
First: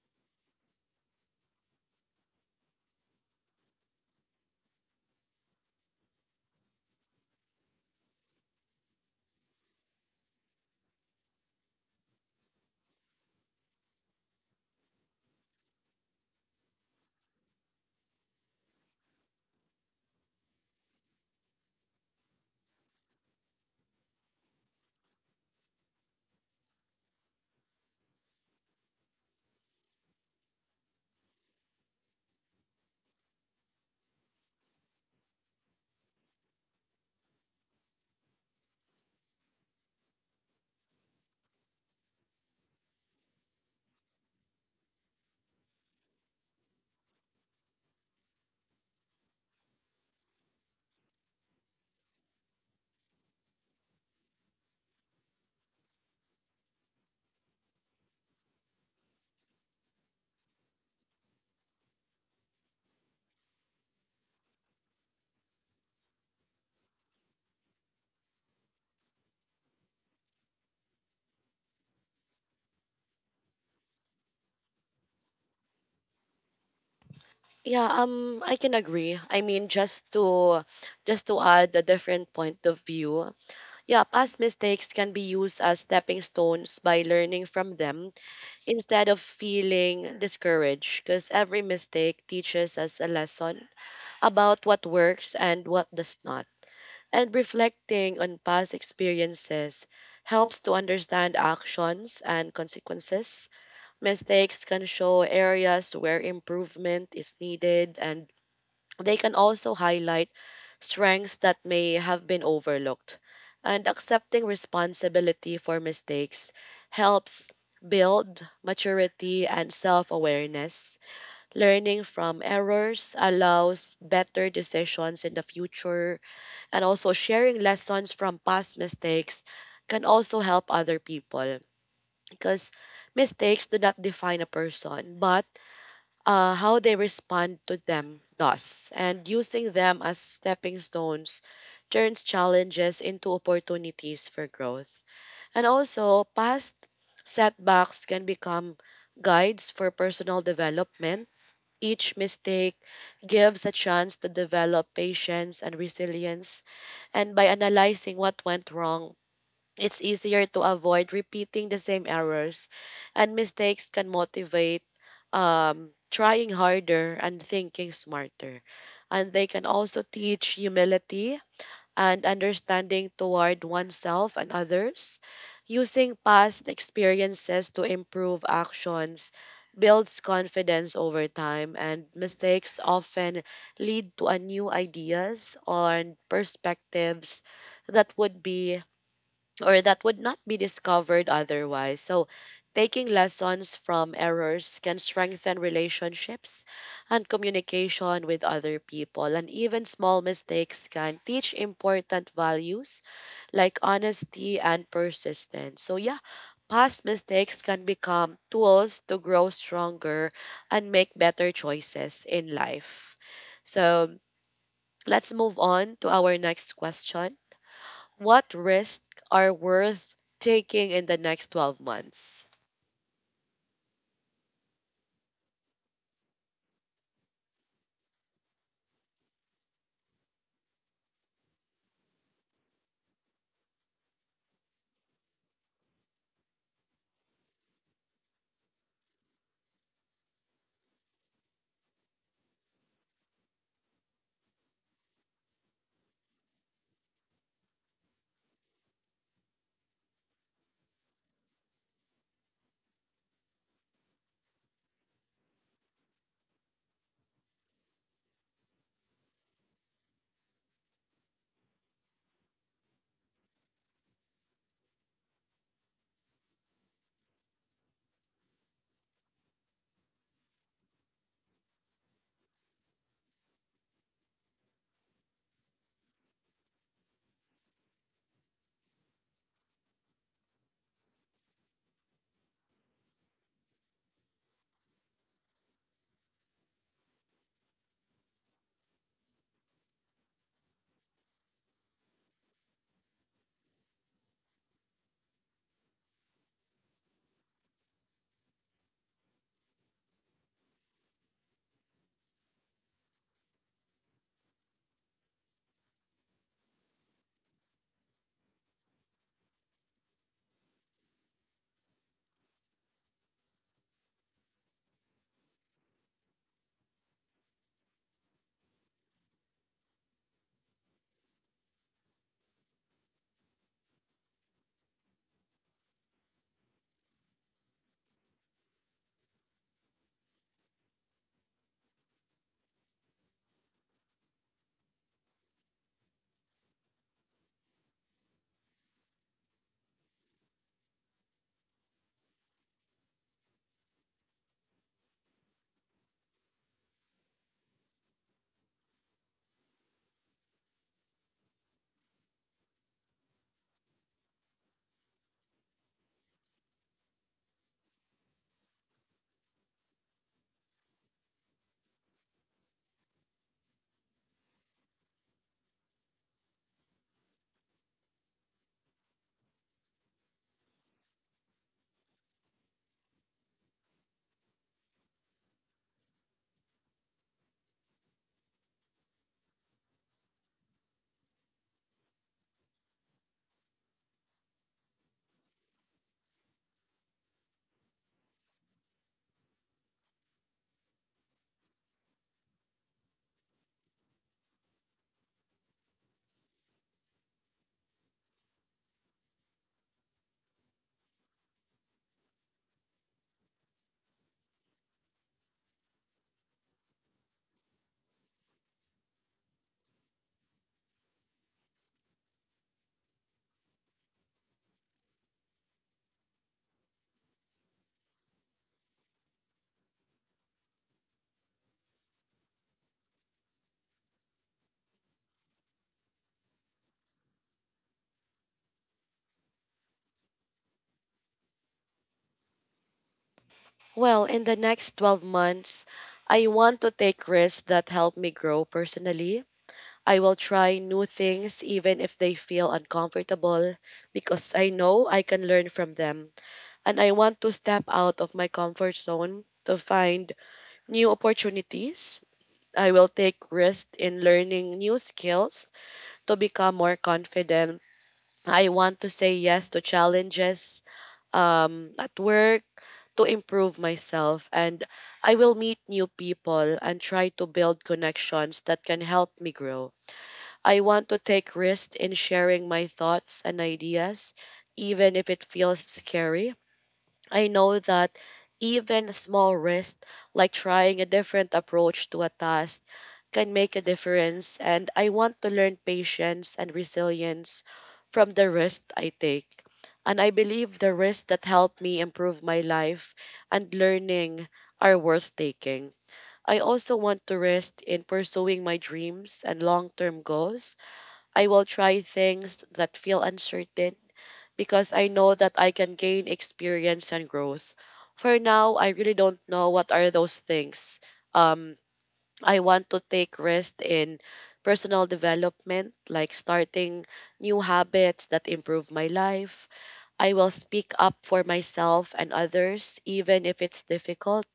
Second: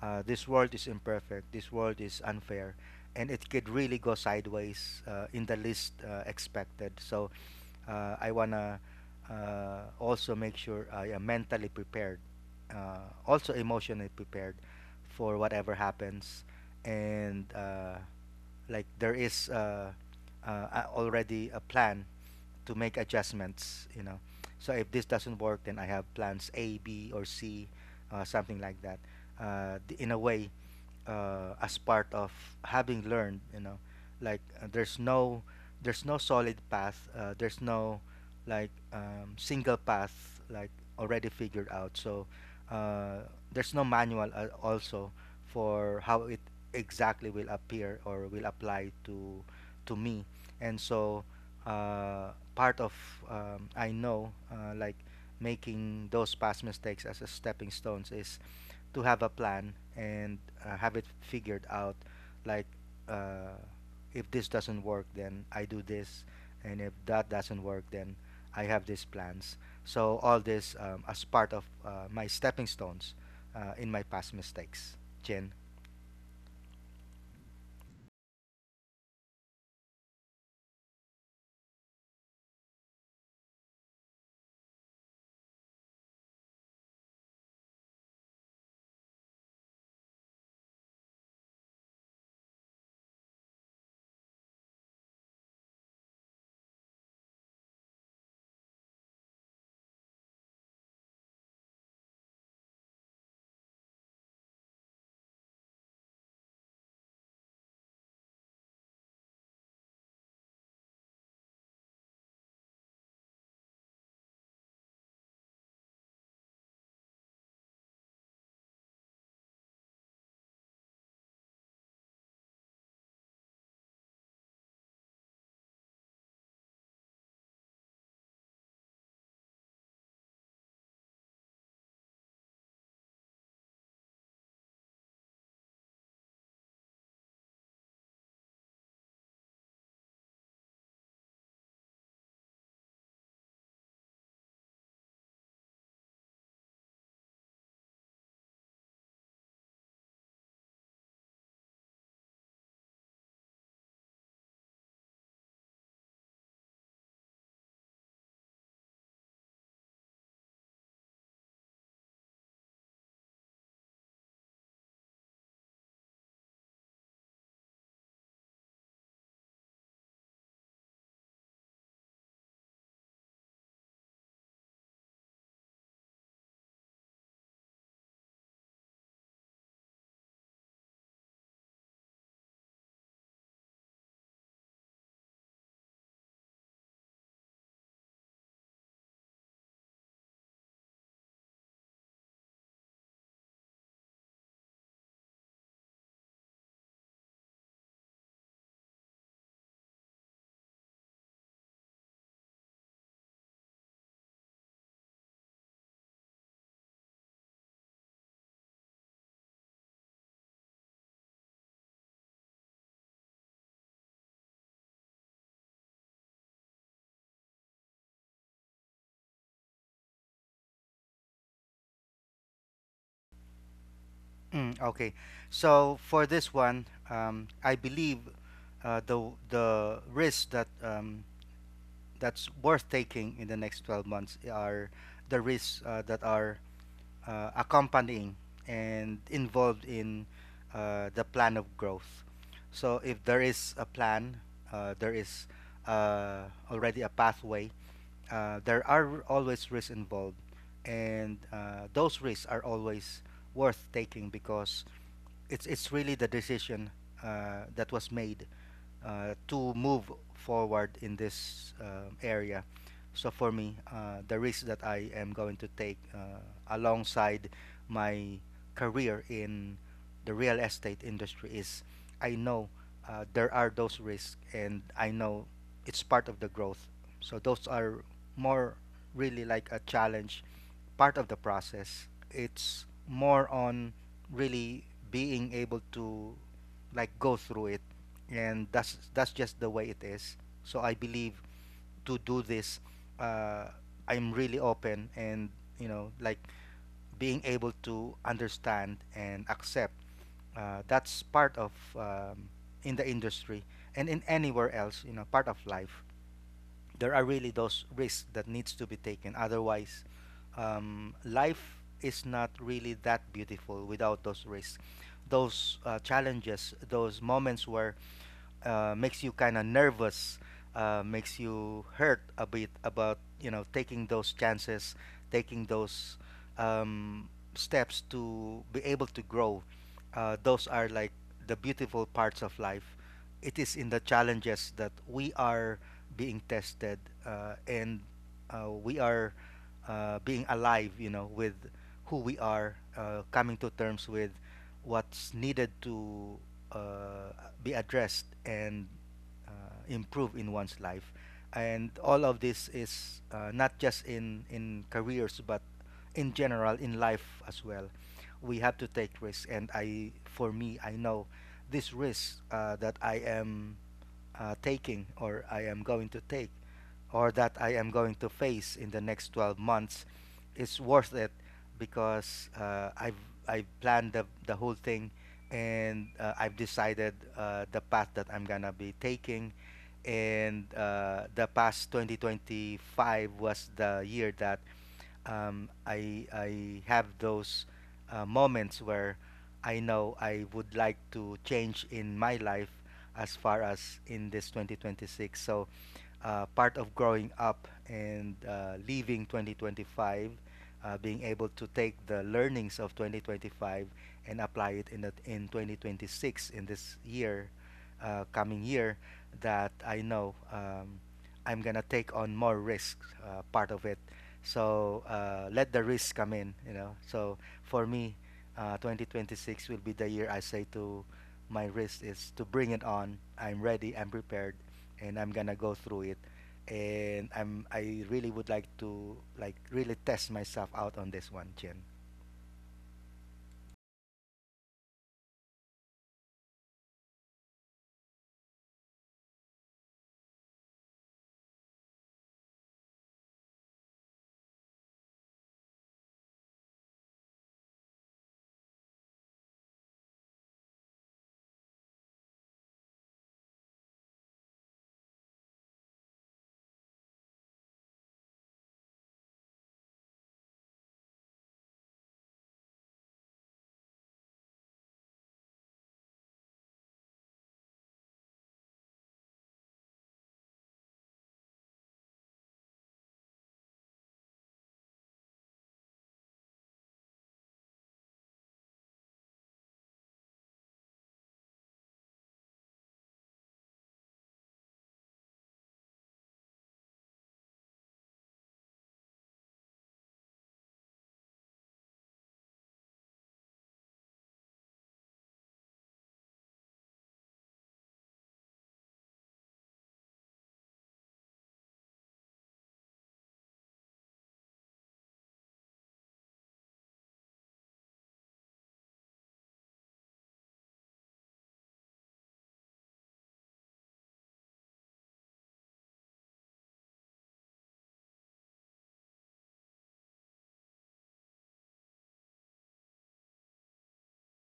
B: this world is imperfect, this world is unfair, and it could really go sideways in the least expected. So I want to also make sure I am mentally prepared, uh, also emotionally prepared for whatever happens. And like there is already a plan to make adjustments, you know. So if this doesn't work, then I have plans A, B, or C, something like that. In a way, as part of having learned, you know, like there's no solid path, there's no like single path like already figured out. So uh, there's no manual also for how it exactly will appear or will apply to me. And so part of I know like making those past mistakes as a stepping stones is to have a plan and have it figured out, like uh, if this doesn't work then I do this, and if that doesn't work then I have these plans. So all this, as part of my stepping stones in my past mistakes, Jen.
A: Yeah, I can agree. I mean, just to add a different point of view. Yeah, past mistakes can be used as stepping stones by learning from them instead of feeling discouraged, because every mistake teaches us a lesson about what works and what does not. And reflecting on past experiences helps to understand actions and consequences. Mistakes can show areas where improvement is needed, and they can also highlight strengths that may have been overlooked. And accepting responsibility for mistakes helps build maturity and self awareness. Learning from errors allows better decisions in the future, and also sharing lessons from past mistakes can also help other people, because mistakes do not define a person, but how they respond to them does, and using them as stepping stones turns challenges into opportunities for growth. And also, past setbacks can become guides for personal development. Each mistake gives a chance to develop patience and resilience, and by analyzing what went wrong, it's easier to avoid repeating the same errors, and mistakes can motivate trying harder and thinking smarter. And they can also teach humility and understanding toward oneself and others. Using past experiences to improve actions builds confidence over time, and mistakes often lead to a new ideas, or perspectives that would be or that would not be discovered otherwise. So, taking lessons from errors can strengthen relationships and communication with other people. And even small mistakes can teach important values like honesty and persistence. So, yeah, past mistakes can become tools to grow stronger and make better choices in life. So, let's move on to our next question. What risks are worth taking in the next 12 months?
B: Mm, okay, so for this one I believe the risks that that's worth taking in the next 12 months are the risks that are accompanying and involved in the plan of growth. So if there is a plan, there is uh, already a pathway. There are always risks involved, and those risks are always worth taking because it's really the decision that was made to move forward in this area. So for me, the risk that I am going to take alongside my career in the real estate industry is I know there are those risks, and I know it's part of the growth. So those are more really like a challenge, part of the process. It's more on really being able to like go through it, and that's just the way it is. So I believe to do this, uh, I'm really open and you know like being able to understand and accept. That's part of um, in the industry and in anywhere else, you know, part of life. There are really those risks that needs to be taken. Otherwise, life is not really that beautiful without those risks, those challenges, those moments where makes you kind of nervous, makes you hurt a bit about, you know, taking those chances, taking those um, steps to be able to grow. Those are like the beautiful parts of life. It is in the challenges that we are being tested, and we are being alive, you know, with who we are, coming to terms with what's needed to uh, be addressed and improve in one's life. And all of this is not just in careers, but in general in life as well. We have to take risks, and I for me I know this risk that I am taking, or I am going to take, or that I am going to face in the next 12 months is worth it because I've planned the whole thing, and I've decided the path that I'm gonna be taking. And the past 2025 was the year that I have those moments where I know I would like to change in my life as far as in this 2026. So part of growing up and leaving 2025, being able to take the learnings of 2025 and apply it in 2026, in this year, coming year, that I know I'm gonna take on more risk part of it. So let the risk come in, you know. So for me, 2026 will be the year I say to my risk is to bring it on. I'm ready. I'm prepared, and I'm gonna go through it. And I really would like to like really test myself out on this one, Jen.
A: Well, in the next 12 months, I want to take risks that help me grow personally. I will try new things even if they feel uncomfortable, because I know I can learn from them. And I want to step out of my comfort zone to find new opportunities. I will take risks in learning new skills to become more confident. I want to say yes to challenges at work to improve myself. And I will meet new people and try to build connections that can help me grow. I want to take risks in sharing my thoughts and ideas, even if it feels scary. I know that even a small risk, like trying a different approach to a task, can make a difference, and I want to learn patience and resilience from the risk I take. And I believe the risks that help me improve my life and learning are worth taking. I also want to rest in pursuing my dreams and long term goals. I will try things that feel uncertain, because I know that I can gain experience and growth. For now, I really don't know what are those things. Um, I want to take rest in personal development, like starting new habits that improve my life. I will speak up for myself and others, even if it's difficult.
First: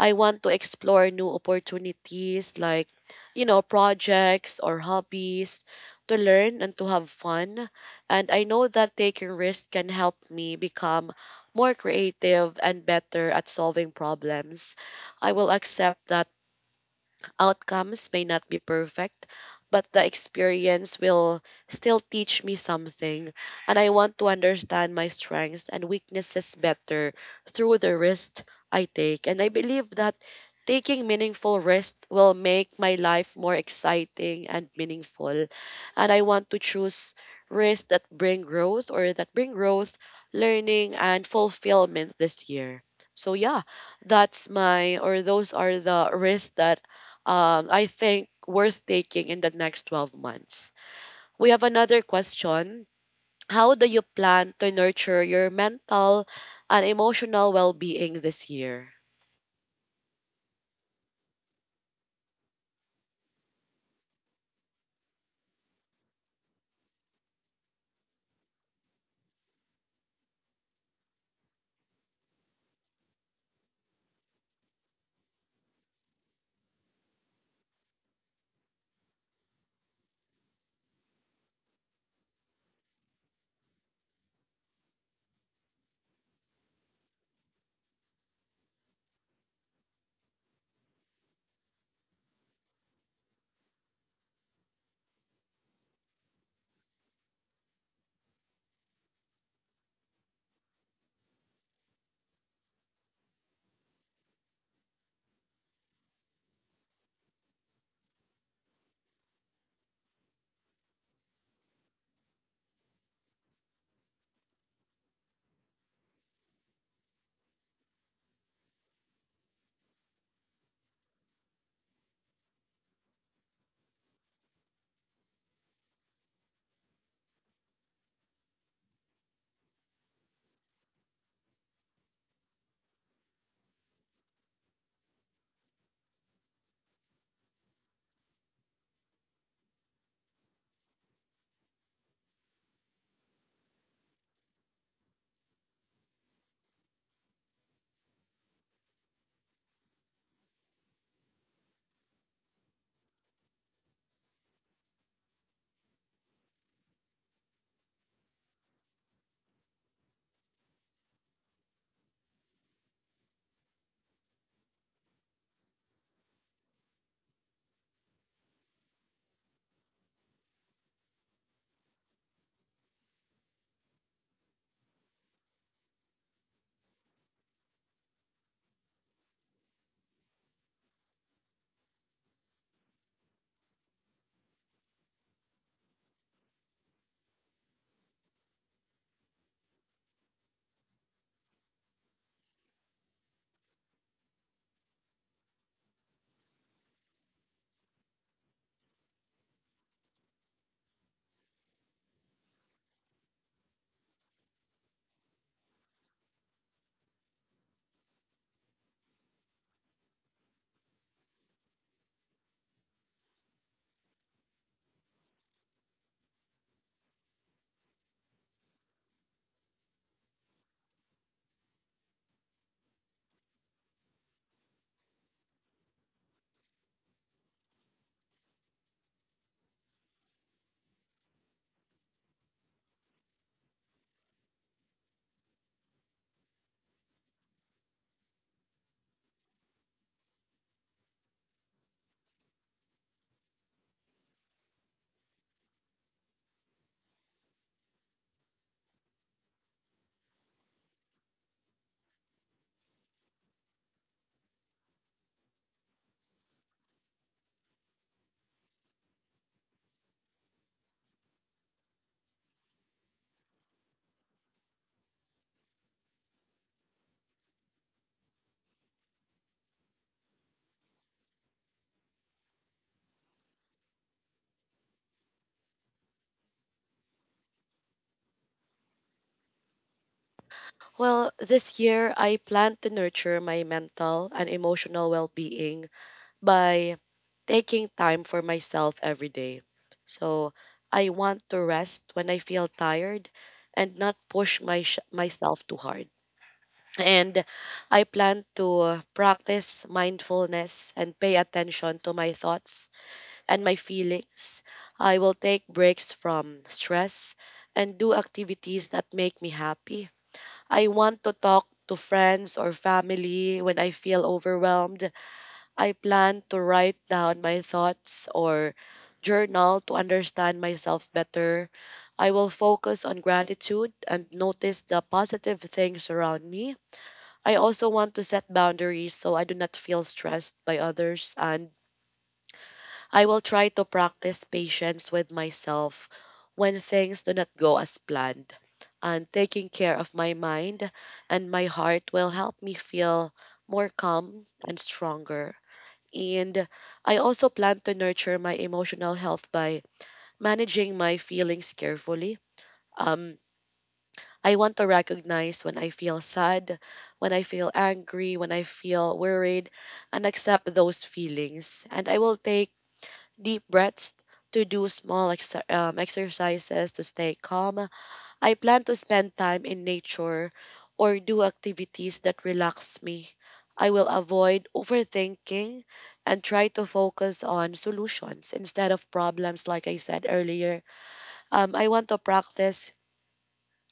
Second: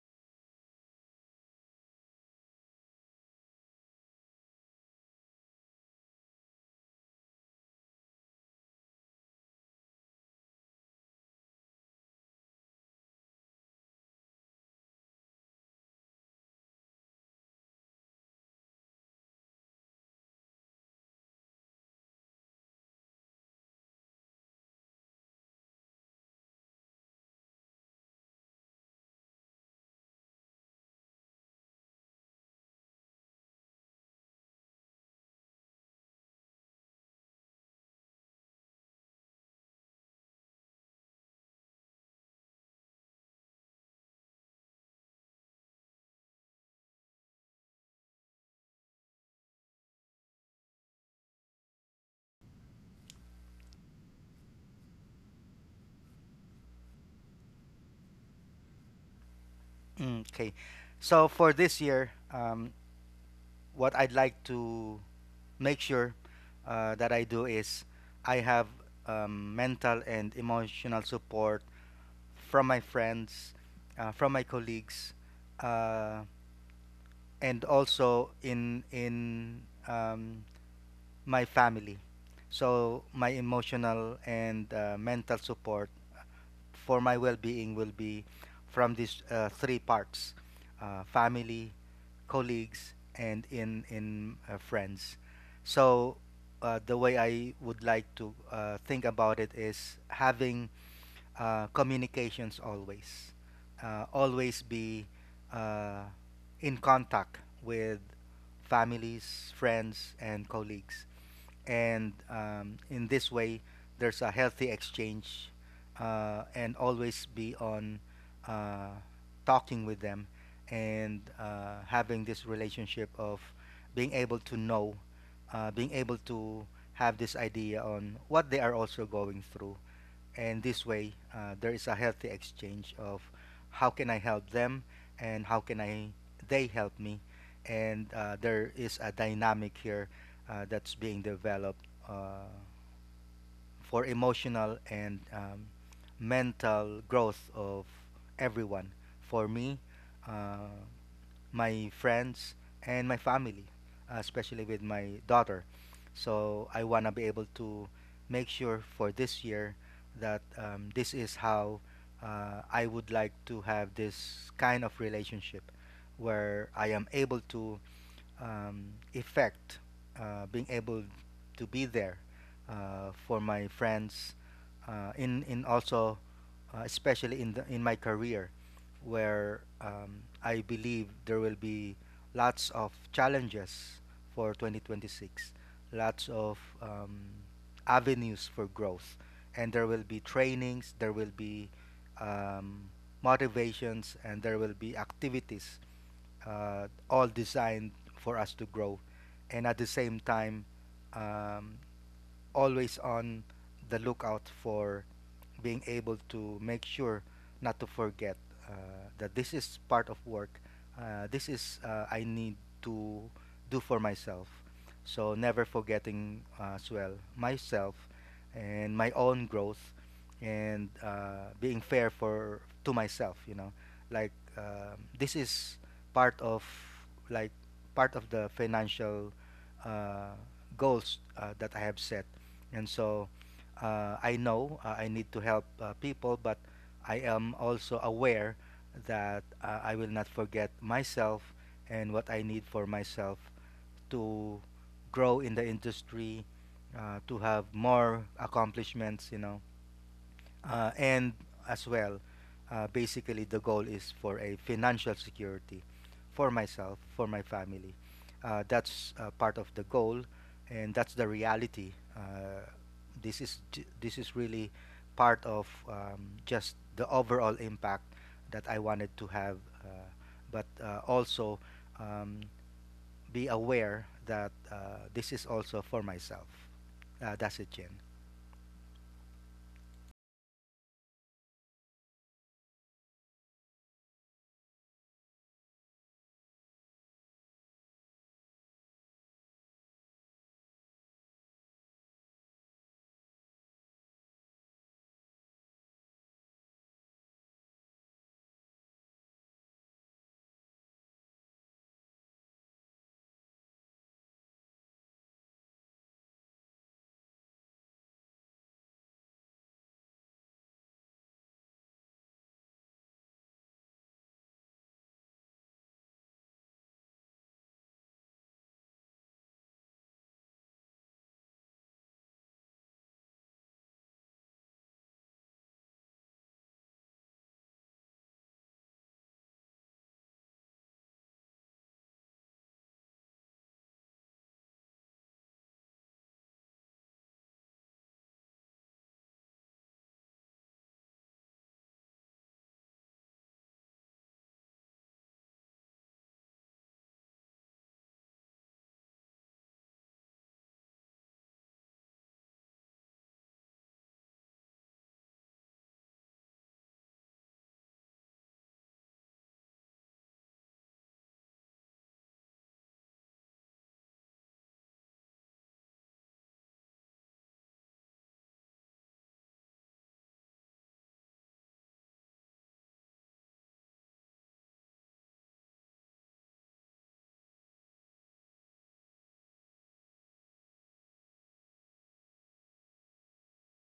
A: I want to explore new opportunities like, projects or hobbies to learn and to have fun. And I know that taking risks can help me become more creative and better at solving problems. I will accept that outcomes may not be perfect, but the experience will still teach me something, and I want to understand my strengths and weaknesses better through the risks I take. And I believe that taking meaningful risks will make my life more exciting and meaningful. And I want to choose risks that bring growth, or that bring growth, learning, and fulfillment this year. So, yeah, that's my, or those are the risks that I think worth taking in the next 12 months. We have another question. How do you plan to nurture your mental and emotional well being this year?
B: Okay, so for this year, what I'd like to make sure that I do is I have mental and emotional support from my friends, from my colleagues, uh, and also in um, my family. So my emotional and mental support for my well-being will be from these three parts: family, colleagues, and in friends. So the way I would like to think about it is having communications always, always be uh, in contact with families, friends, and colleagues. And in this way there's a healthy exchange, and always be on uh, talking with them, and having this relationship of being able to know, being able to have this idea on what they are also going through. And this way there is a healthy exchange of how can I help them and how can I they help me. And there is a dynamic here that's being developed for emotional and mental growth of everyone, for me, uh, my friends, and my family, especially with my daughter. So I want to be able to make sure for this year that this is how I would like to have this kind of relationship, where I am able to effect, being able to be there for my friends, in also especially in my career, where I believe there will be lots of challenges for 2026, lots of avenues for growth, and there will be trainings, there will be um, motivations, and there will be activities, all designed for us to grow, and at the same time. Um, Always on the lookout for being able to make sure not to forget uh, that this is part of work. This is I need to do for myself. So never forgetting as well myself and my own growth, and being fair for to myself. You know, like this is part of like part of the financial uh, goals that I have set. And so I know I need to help people, but I am also aware that I will not forget myself and what I need for myself to grow in the industry, to have more accomplishments, you know, and as well, basically the goal is for a financial security for myself, for my family. That's part of the goal, and that's the reality. This is really part of just the overall impact that I wanted to have, uh, but also um, be aware that this is also for myself. That's it, Jen.
A: Well, this year I plan to nurture my mental and emotional well being by taking time for myself every day. So I want to rest when I feel tired and not push my, myself too hard. And I plan to practice mindfulness and pay attention to my thoughts and my feelings. I will take breaks from stress and do activities that make me happy. I want to talk to friends or family when I feel overwhelmed. I plan to write down my thoughts or journal to understand myself better. I will focus on gratitude and notice the positive things around me. I also want to set boundaries so I do not feel stressed by others, and I will try to practice patience with myself when things do not go as planned. And taking care of my mind and my heart will help me feel more calm and stronger. And I also plan to nurture my emotional health by managing my feelings carefully. Um, I want to recognize when I feel sad, when I feel angry, when I feel worried, and accept those feelings. And I will take deep breaths to do small exercises to stay calm. I plan to spend time in nature or do activities that relax me. I will avoid overthinking and try to focus on solutions instead of problems, like I said earlier. I want to practice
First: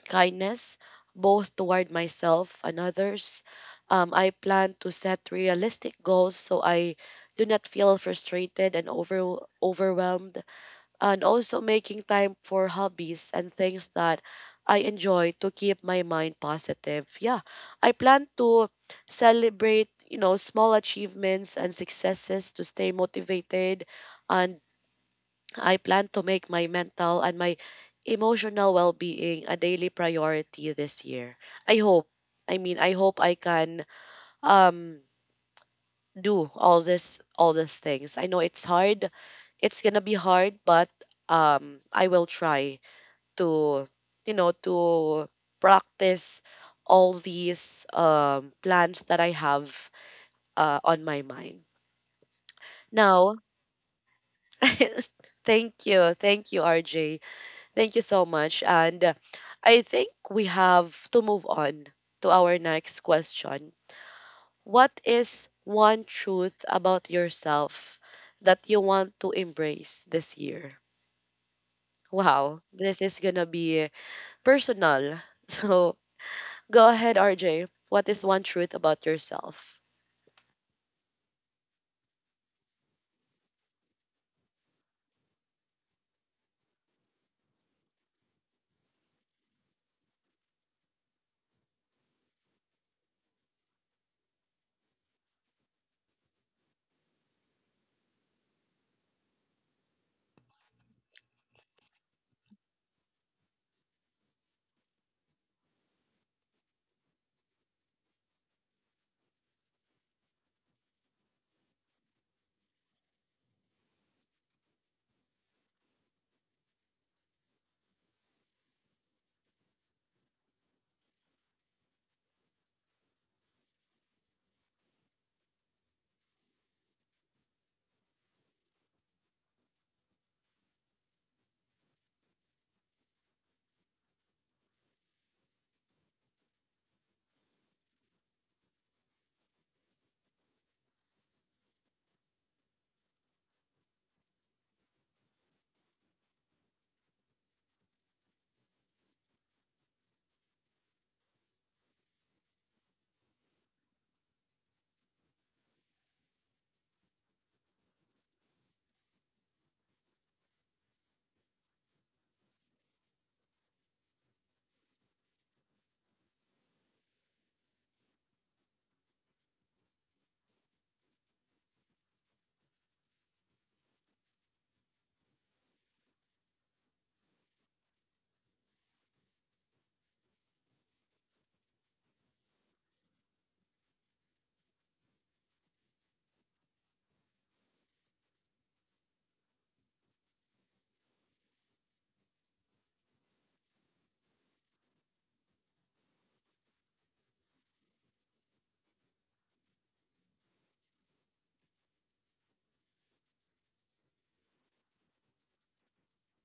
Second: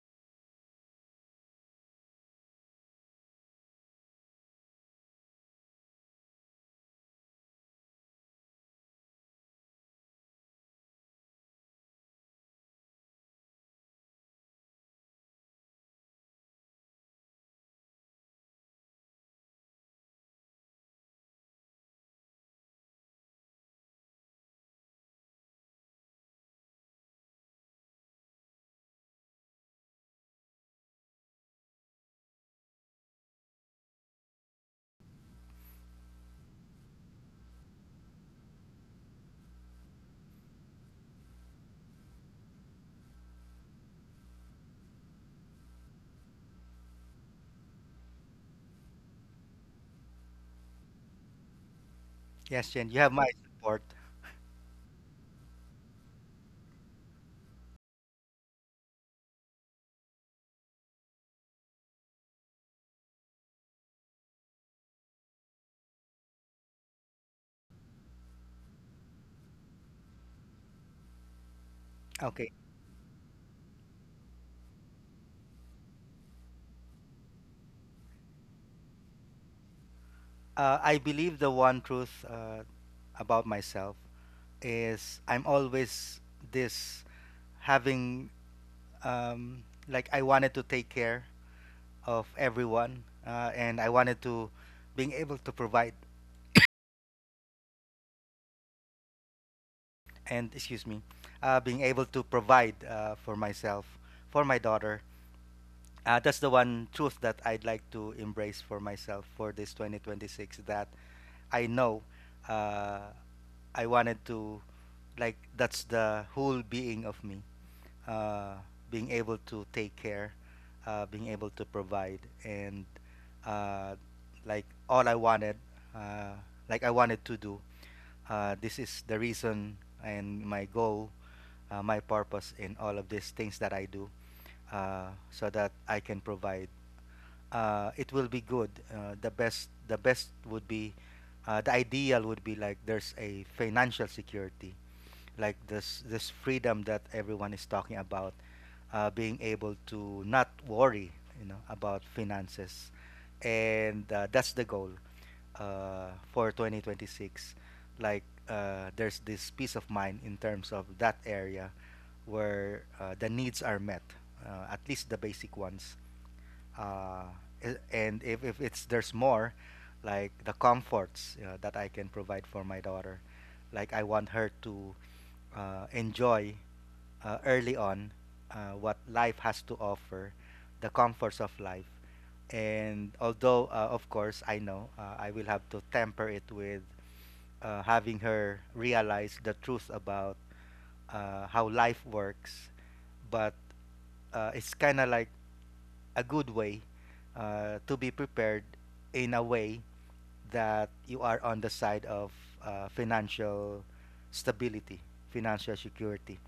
A: kindness, both toward myself and others. I plan to set realistic goals so I do not feel frustrated and overwhelmed, and also making time for hobbies and things that I enjoy to keep my mind positive. Yeah, I plan to celebrate, small achievements and successes to stay motivated, and I plan to make my mental and my emotional well being a daily priority this year. I hope. I mean, I hope I can um, do all this, all these things. I know it's hard. It's gonna be hard, but I will try to, you know, to practice all these plans that I have on my mind.
B: Yes, Jen, you have my
A: Now,
B: support.
A: [laughs] thank you, RJ. Thank you so much. And I think we have to move on to our next question. What is one truth about yourself that you want to embrace this year?
B: Okay.
A: Wow, this is going to be personal. [laughs] So go ahead, RJ. What is one truth about yourself?
B: I believe the one truth about myself is I'm always this having like I wanted to take care of everyone, and I wanted to being able to provide and excuse me, being able to provide for myself, for my daughter. Uh, that's the one truth that I'd like to embrace for myself for this 2026, that I know uh, I wanted to, like that's the whole being of me, uh, being able to take care, being able to provide, and uh, like all I wanted, uh, like I wanted to do. This is the reason and my goal, my purpose in all of these things that I do, so that I can provide. It will be good. The best would be, the ideal would be like there's a financial security, like this freedom that everyone is talking about, being able to not worry, you know, about finances. And that's the goal for 2026. Like there's this peace of mind in terms of that area where the needs are met, at least the basic ones. uh, and if it's there's more, like the comforts that I can provide for my daughter, like I want her to enjoy early on what life has to offer, the comforts of life. And although of course I know I will have to temper it with having her realize the truth about how life works. But it's kind of like a good way to be prepared in a way that you are on the side of financial stability, financial security,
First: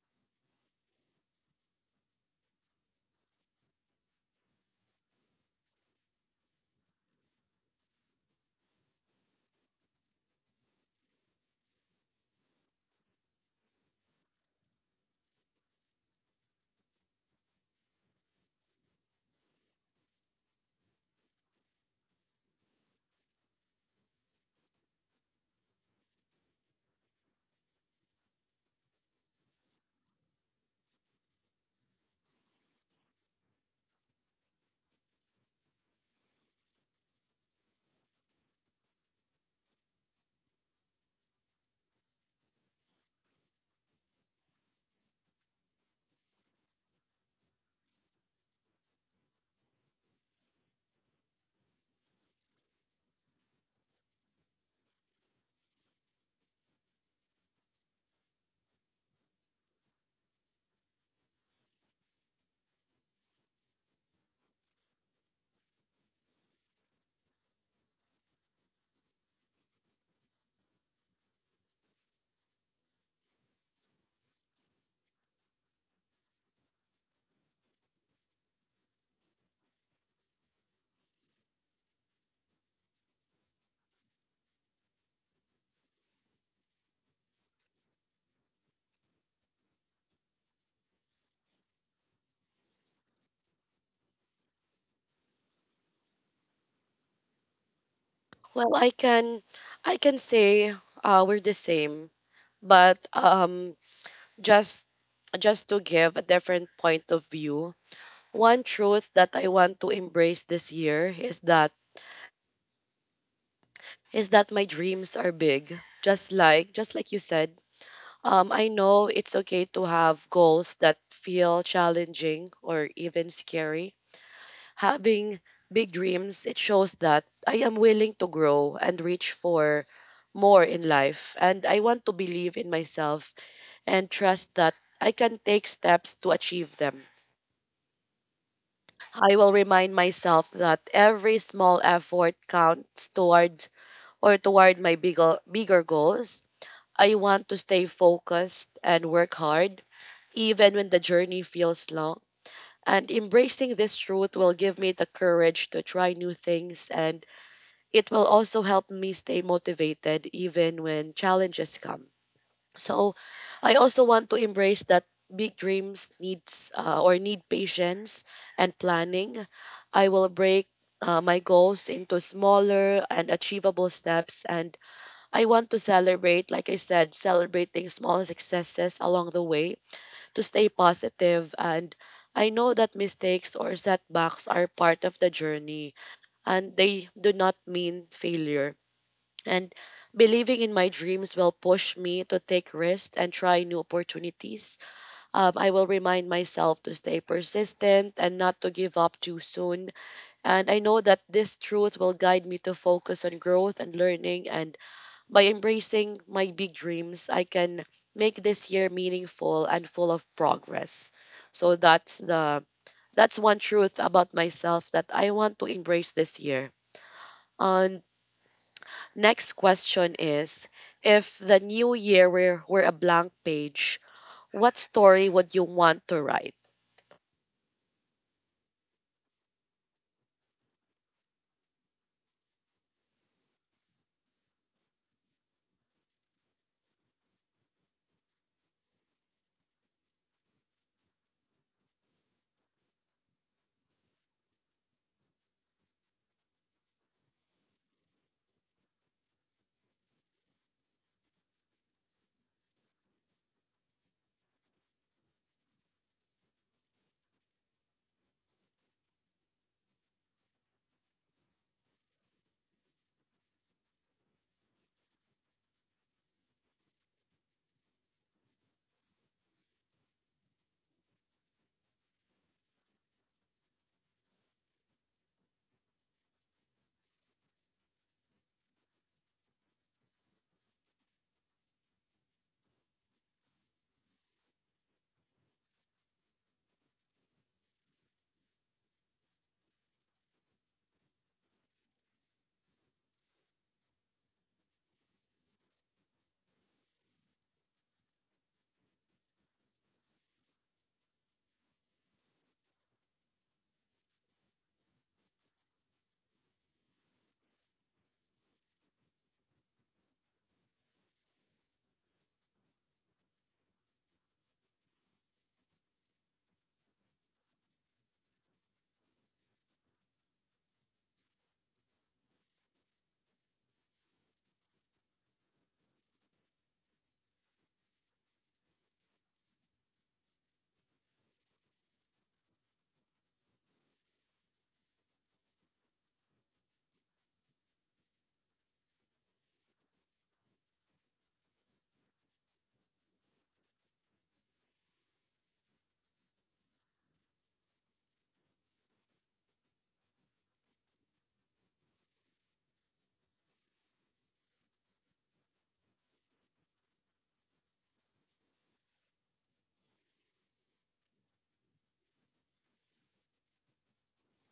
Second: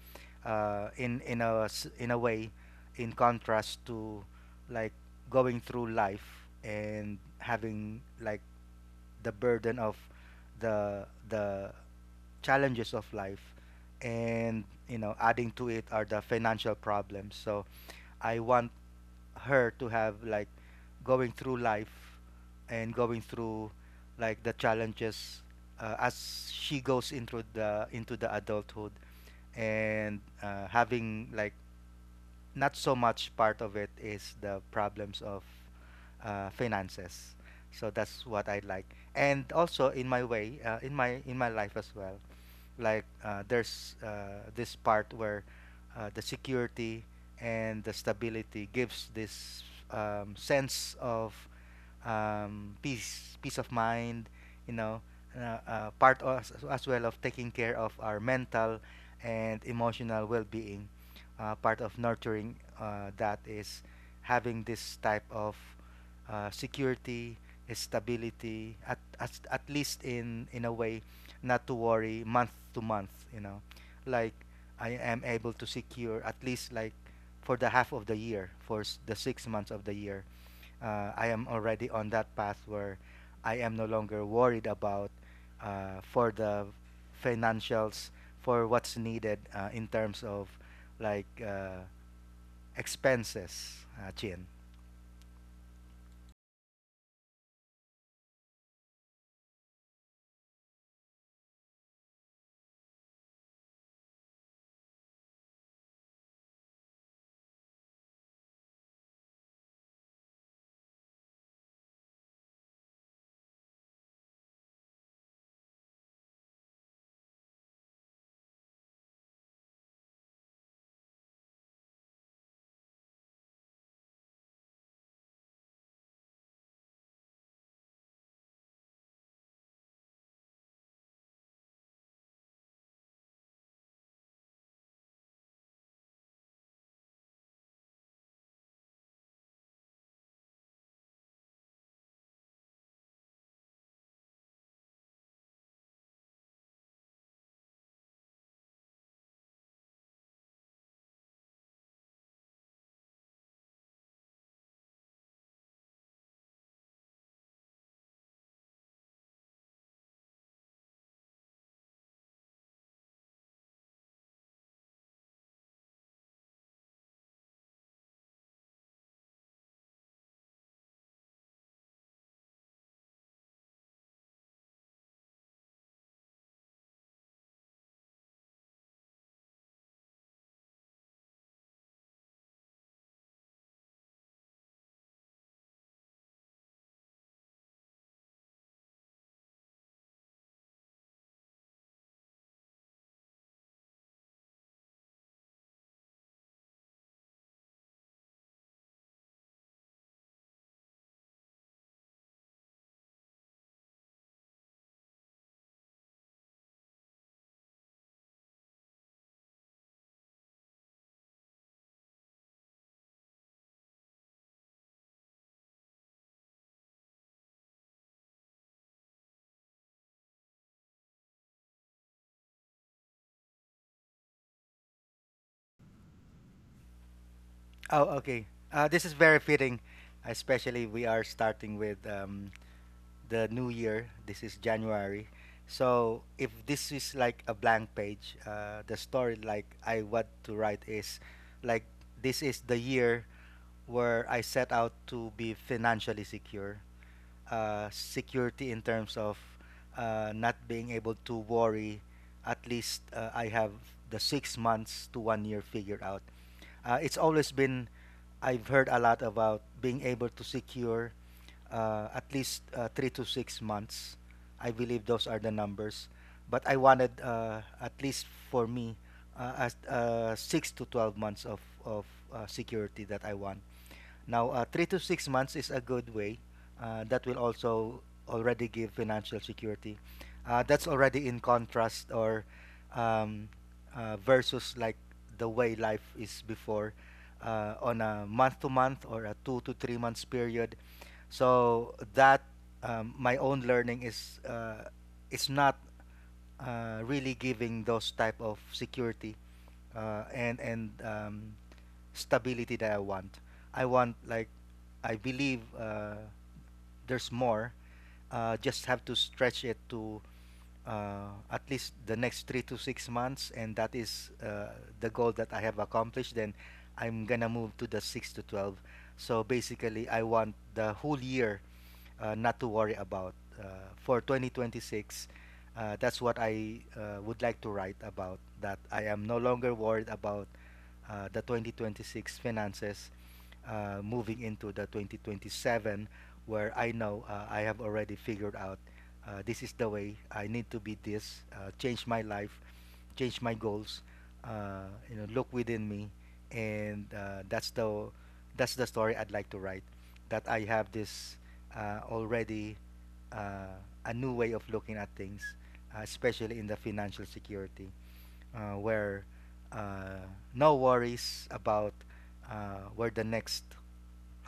B: in a way, in contrast to like going through life and having like the burden of the challenges of life, and you know, adding to it are the financial problems. So I want her to have like going through life and going through like the challenges as she goes into the adulthood, and having like not so much part of it is the problems of finances. So that's what I like. And also in my way, in my life as well, like there's this part where the security and the stability gives this sense of peace, peace of mind. You know, part as well of taking care of our mental and emotional well-being, part of nurturing that is having this type of security, stability, at least in a way, not to worry month to month. You know, like I am able to secure at least like for the half of the year, the 6 months of the year, I am already on that path where I am no longer worried about for the financials, for what's needed in terms of like expenses, Chin.
A: Well, I can say we're the same, but just just to give a different point of view. One truth that I want to embrace this year is that my dreams are big. Just like you said, I know it's okay to have goals that feel challenging or even scary. Having big dreams, it shows that I am willing to grow and reach for more in life. And I want to believe in myself and trust that I can take steps to achieve them. I will remind myself that every small effort counts towards or toward my bigger goals. I want to stay focused and work hard, even when the journey feels long. And embracing this truth will give me the courage to try new things, and it will also help me stay motivated even when challenges come. So I also want to embrace that big dreams needs or need patience and planning. I will break my goals into smaller and achievable steps, and I want to celebrate, like I said, celebrating small successes along the way to stay positive. And I know that mistakes or setbacks are part of the journey and they do not mean failure, and believing in my dreams will push me to take risks and try new opportunities. I will remind myself to stay persistent and not to give up too soon. And I know that this truth will guide me to focus on growth and learning. And by embracing my big dreams, I can make this year meaningful and full of progress. So that's the that's one truth about myself that I want to embrace this year. And next question is, if the new year were a blank page, what story would you want to write?
B: Oh, okay. This is very fitting, especially we are starting with the new year. This is January. So if this is like a blank page, the story like I want to write is like this is the year where I set out to be financially secure. Security in terms of not being able to worry. At least I have the 6 months to 1 year figured out. It's always been, I've heard a lot about being able to secure at least 3 to 6 months. I believe those are the numbers. But I wanted, at least for me, six to 12 months of security that I want. Now, 3 to 6 months is a good way. That will also already give financial security. That's already in contrast or um, versus like the way life is before on a month to month or a 2 to 3 months period. So that my own learning is it's not really giving those type of security and stability that I want. I want like I believe there's more. Just have to stretch it to at least the next 3 to 6 months, and that is the goal that I have accomplished. Then I'm gonna move to the 6 to 12. So basically, I want the whole year not to worry about uh, for 2026. That's what I would like to write about. That I am no longer worried about the 2026 finances moving into the 2027, where I know I have already figured out this is the way I need to be this, change my life, change my goals, you know, look within me. And that's the story I'd like to write. That I have this already uh, a new way of looking at things, especially in the financial security, where uh, no worries about where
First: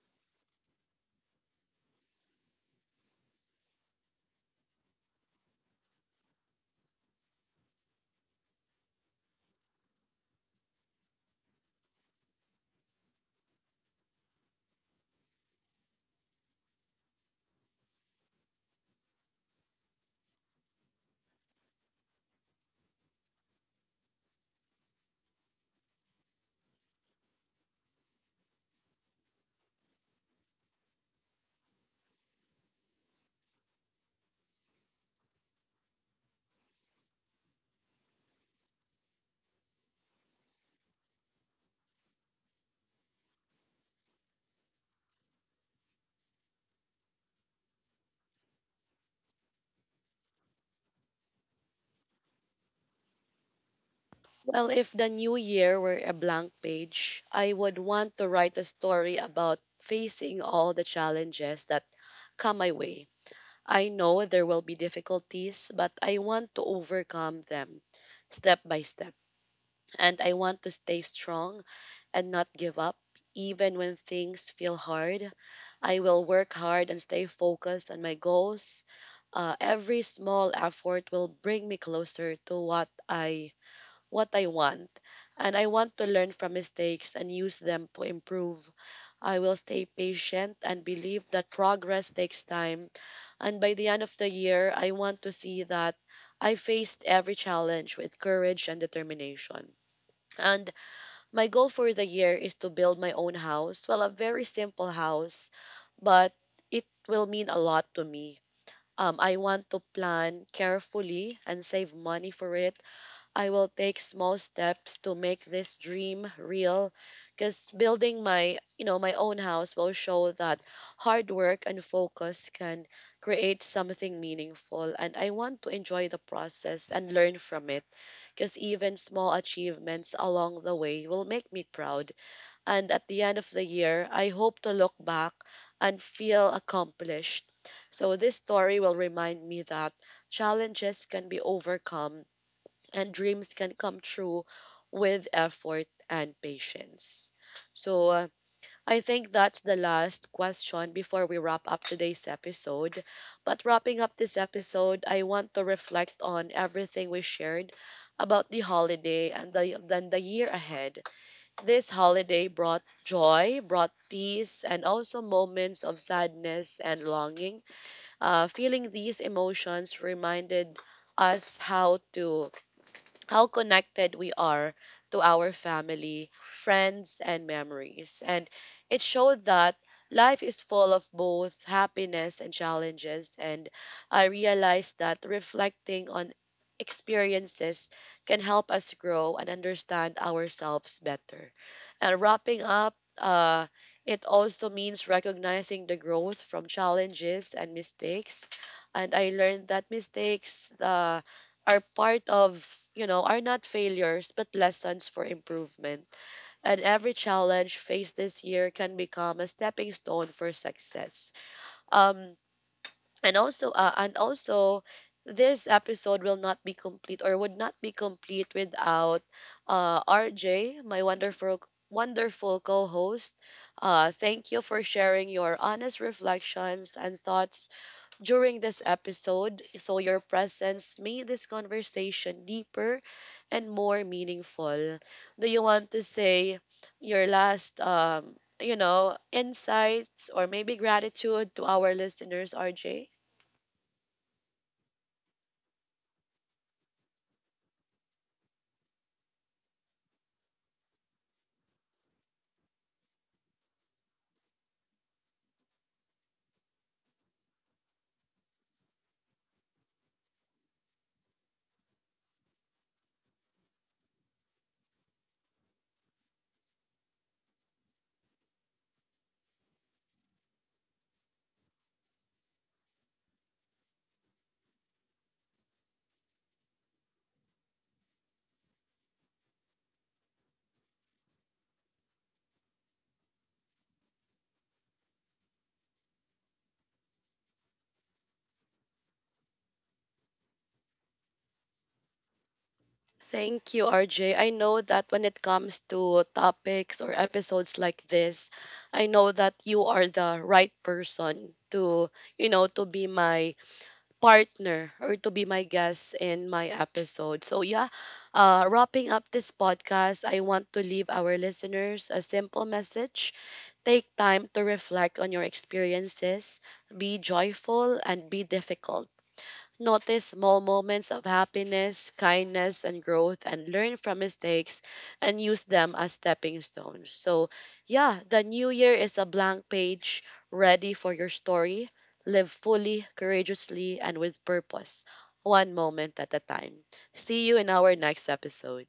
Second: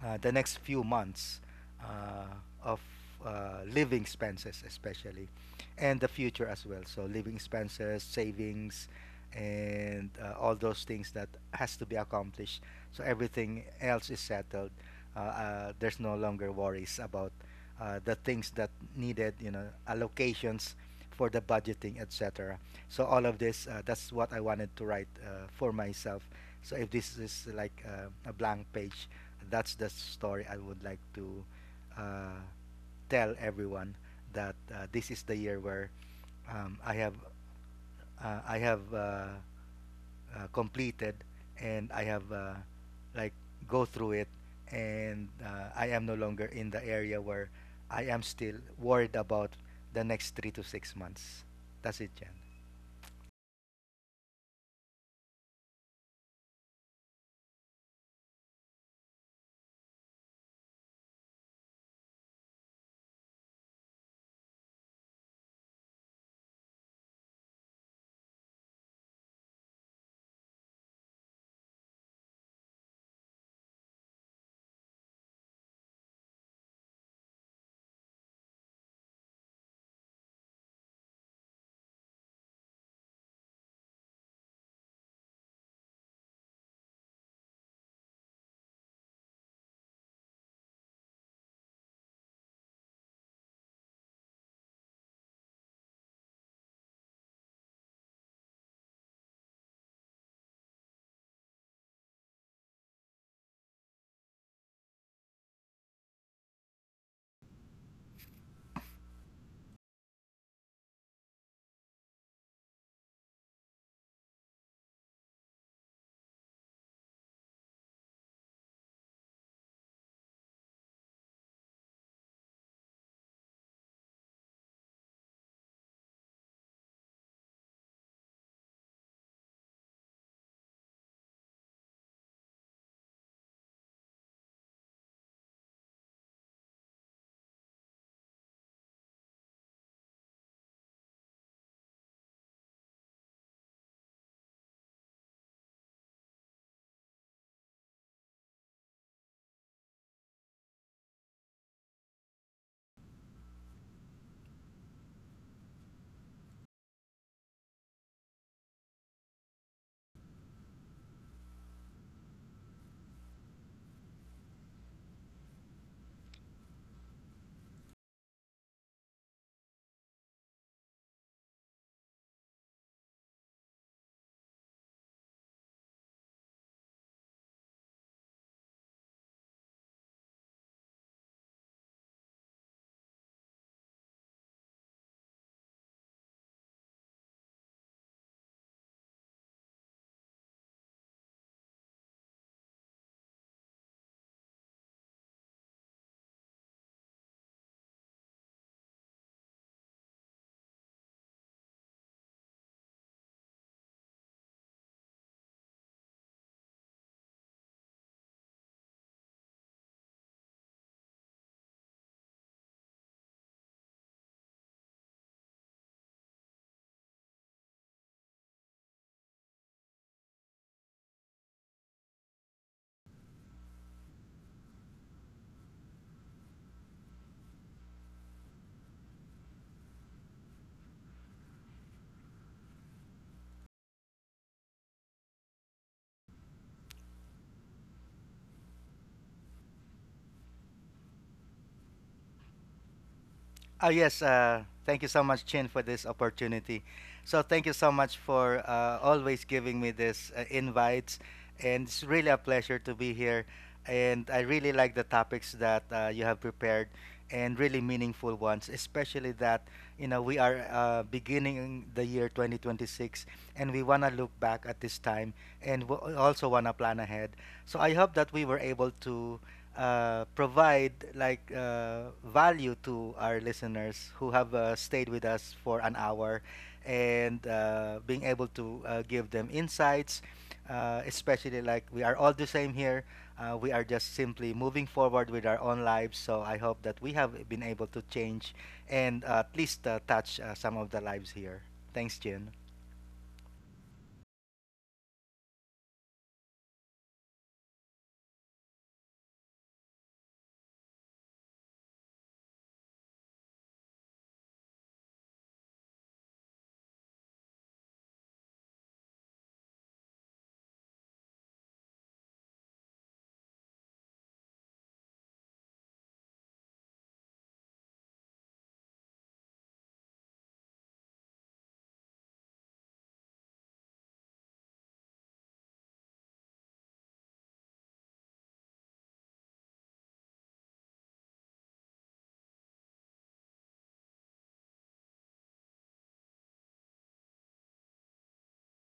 B: the next few months uh, of living expenses, especially, and the future as well. So living expenses, savings, and all those things that has to be accomplished. So everything else is settled. There's no longer worries about the things that needed, you know, allocations for the budgeting, etc. So all of this, that's what I wanted to write for myself. So if this is like a blank page, that's the story I would like to uh, tell everyone that this is the year where I have uh, I have uh, completed and I have like go through it. And I am no longer in the area where I am still worried about the next 3 to 6 months. That's it, Jen.
A: Well, if the new year were a blank page, I would want to write a story about facing all the challenges that come my way. I know there will be difficulties, but I want to overcome them step by step. And I want to stay strong and not give up. Even when things feel hard, I will work hard and stay focused on my goals. Every small effort will bring me closer to what I want, and I want to learn from mistakes and use them to improve. I will stay patient and believe that progress takes time. And by the end of the year, I want to see that I faced every challenge with courage and determination. And my goal for the year is to build my own house. Well, a very simple house, but it will mean a lot to me. I want to plan carefully and save money for it. I will take small steps to make this dream real, because building my, my own house will show that hard work and focus can create something meaningful, and I want to enjoy the process and learn from it, because even small achievements along the way will make me proud. And at the end of the year, I hope to look back and feel accomplished. So this story will remind me that challenges can be overcome and dreams can come true with effort and patience. So, I think that's the last question before we wrap up today's episode. But wrapping up this episode, I want to reflect on everything we shared about the holiday and then the year ahead. This holiday brought joy, brought peace, and also moments of sadness and longing. Feeling these emotions reminded us how connected we are to our family, friends, and memories. And it showed that life is full of both happiness and challenges. And I realized that reflecting on experiences can help us grow and understand ourselves better. And wrapping up, it also means recognizing the growth from challenges and mistakes. And I learned that mistakes are part of, are not failures but lessons for improvement. And every challenge faced this year can become a stepping stone for success. Um, and also, this episode will not be complete, or would not be complete without RJ, my wonderful, wonderful co-host. Thank you for sharing your honest reflections and thoughts during this episode. So, your presence made this conversation deeper and more meaningful. Do you want to say your last, insights, or maybe gratitude to our listeners, RJ?
B: Oh, yes. Thank you so much, Chin, for this opportunity. So, thank you so much for always giving me this invites. And it's really a pleasure to be here. And I really like the topics that you have prepared and really meaningful ones, especially that, you know, we are beginning the year 2026, and we want to look back at this time and we also want to plan ahead. So, I hope that we were able to provide like value to our listeners who have stayed with us for an hour, and being able to give them insights, especially like we are all the same here, we are just simply moving forward with our own lives. So I hope that we have been able to change and at least touch some of the lives here. Thanks, Jin.
A: Thank you, RJ. I know that when it comes to topics or episodes like this, I know that you are the right person to, to be my partner, or to be my guest in my episode. So, yeah, wrapping up this podcast, I want to leave our listeners a simple message. Take time to reflect on your experiences, be joyful, and be difficult. Notice small moments of happiness, kindness, and growth, and learn from mistakes and use them as stepping stones. So, yeah, the new year is a blank page ready for your story. Live fully, courageously, and with purpose, one moment at a time. See you in our next episode.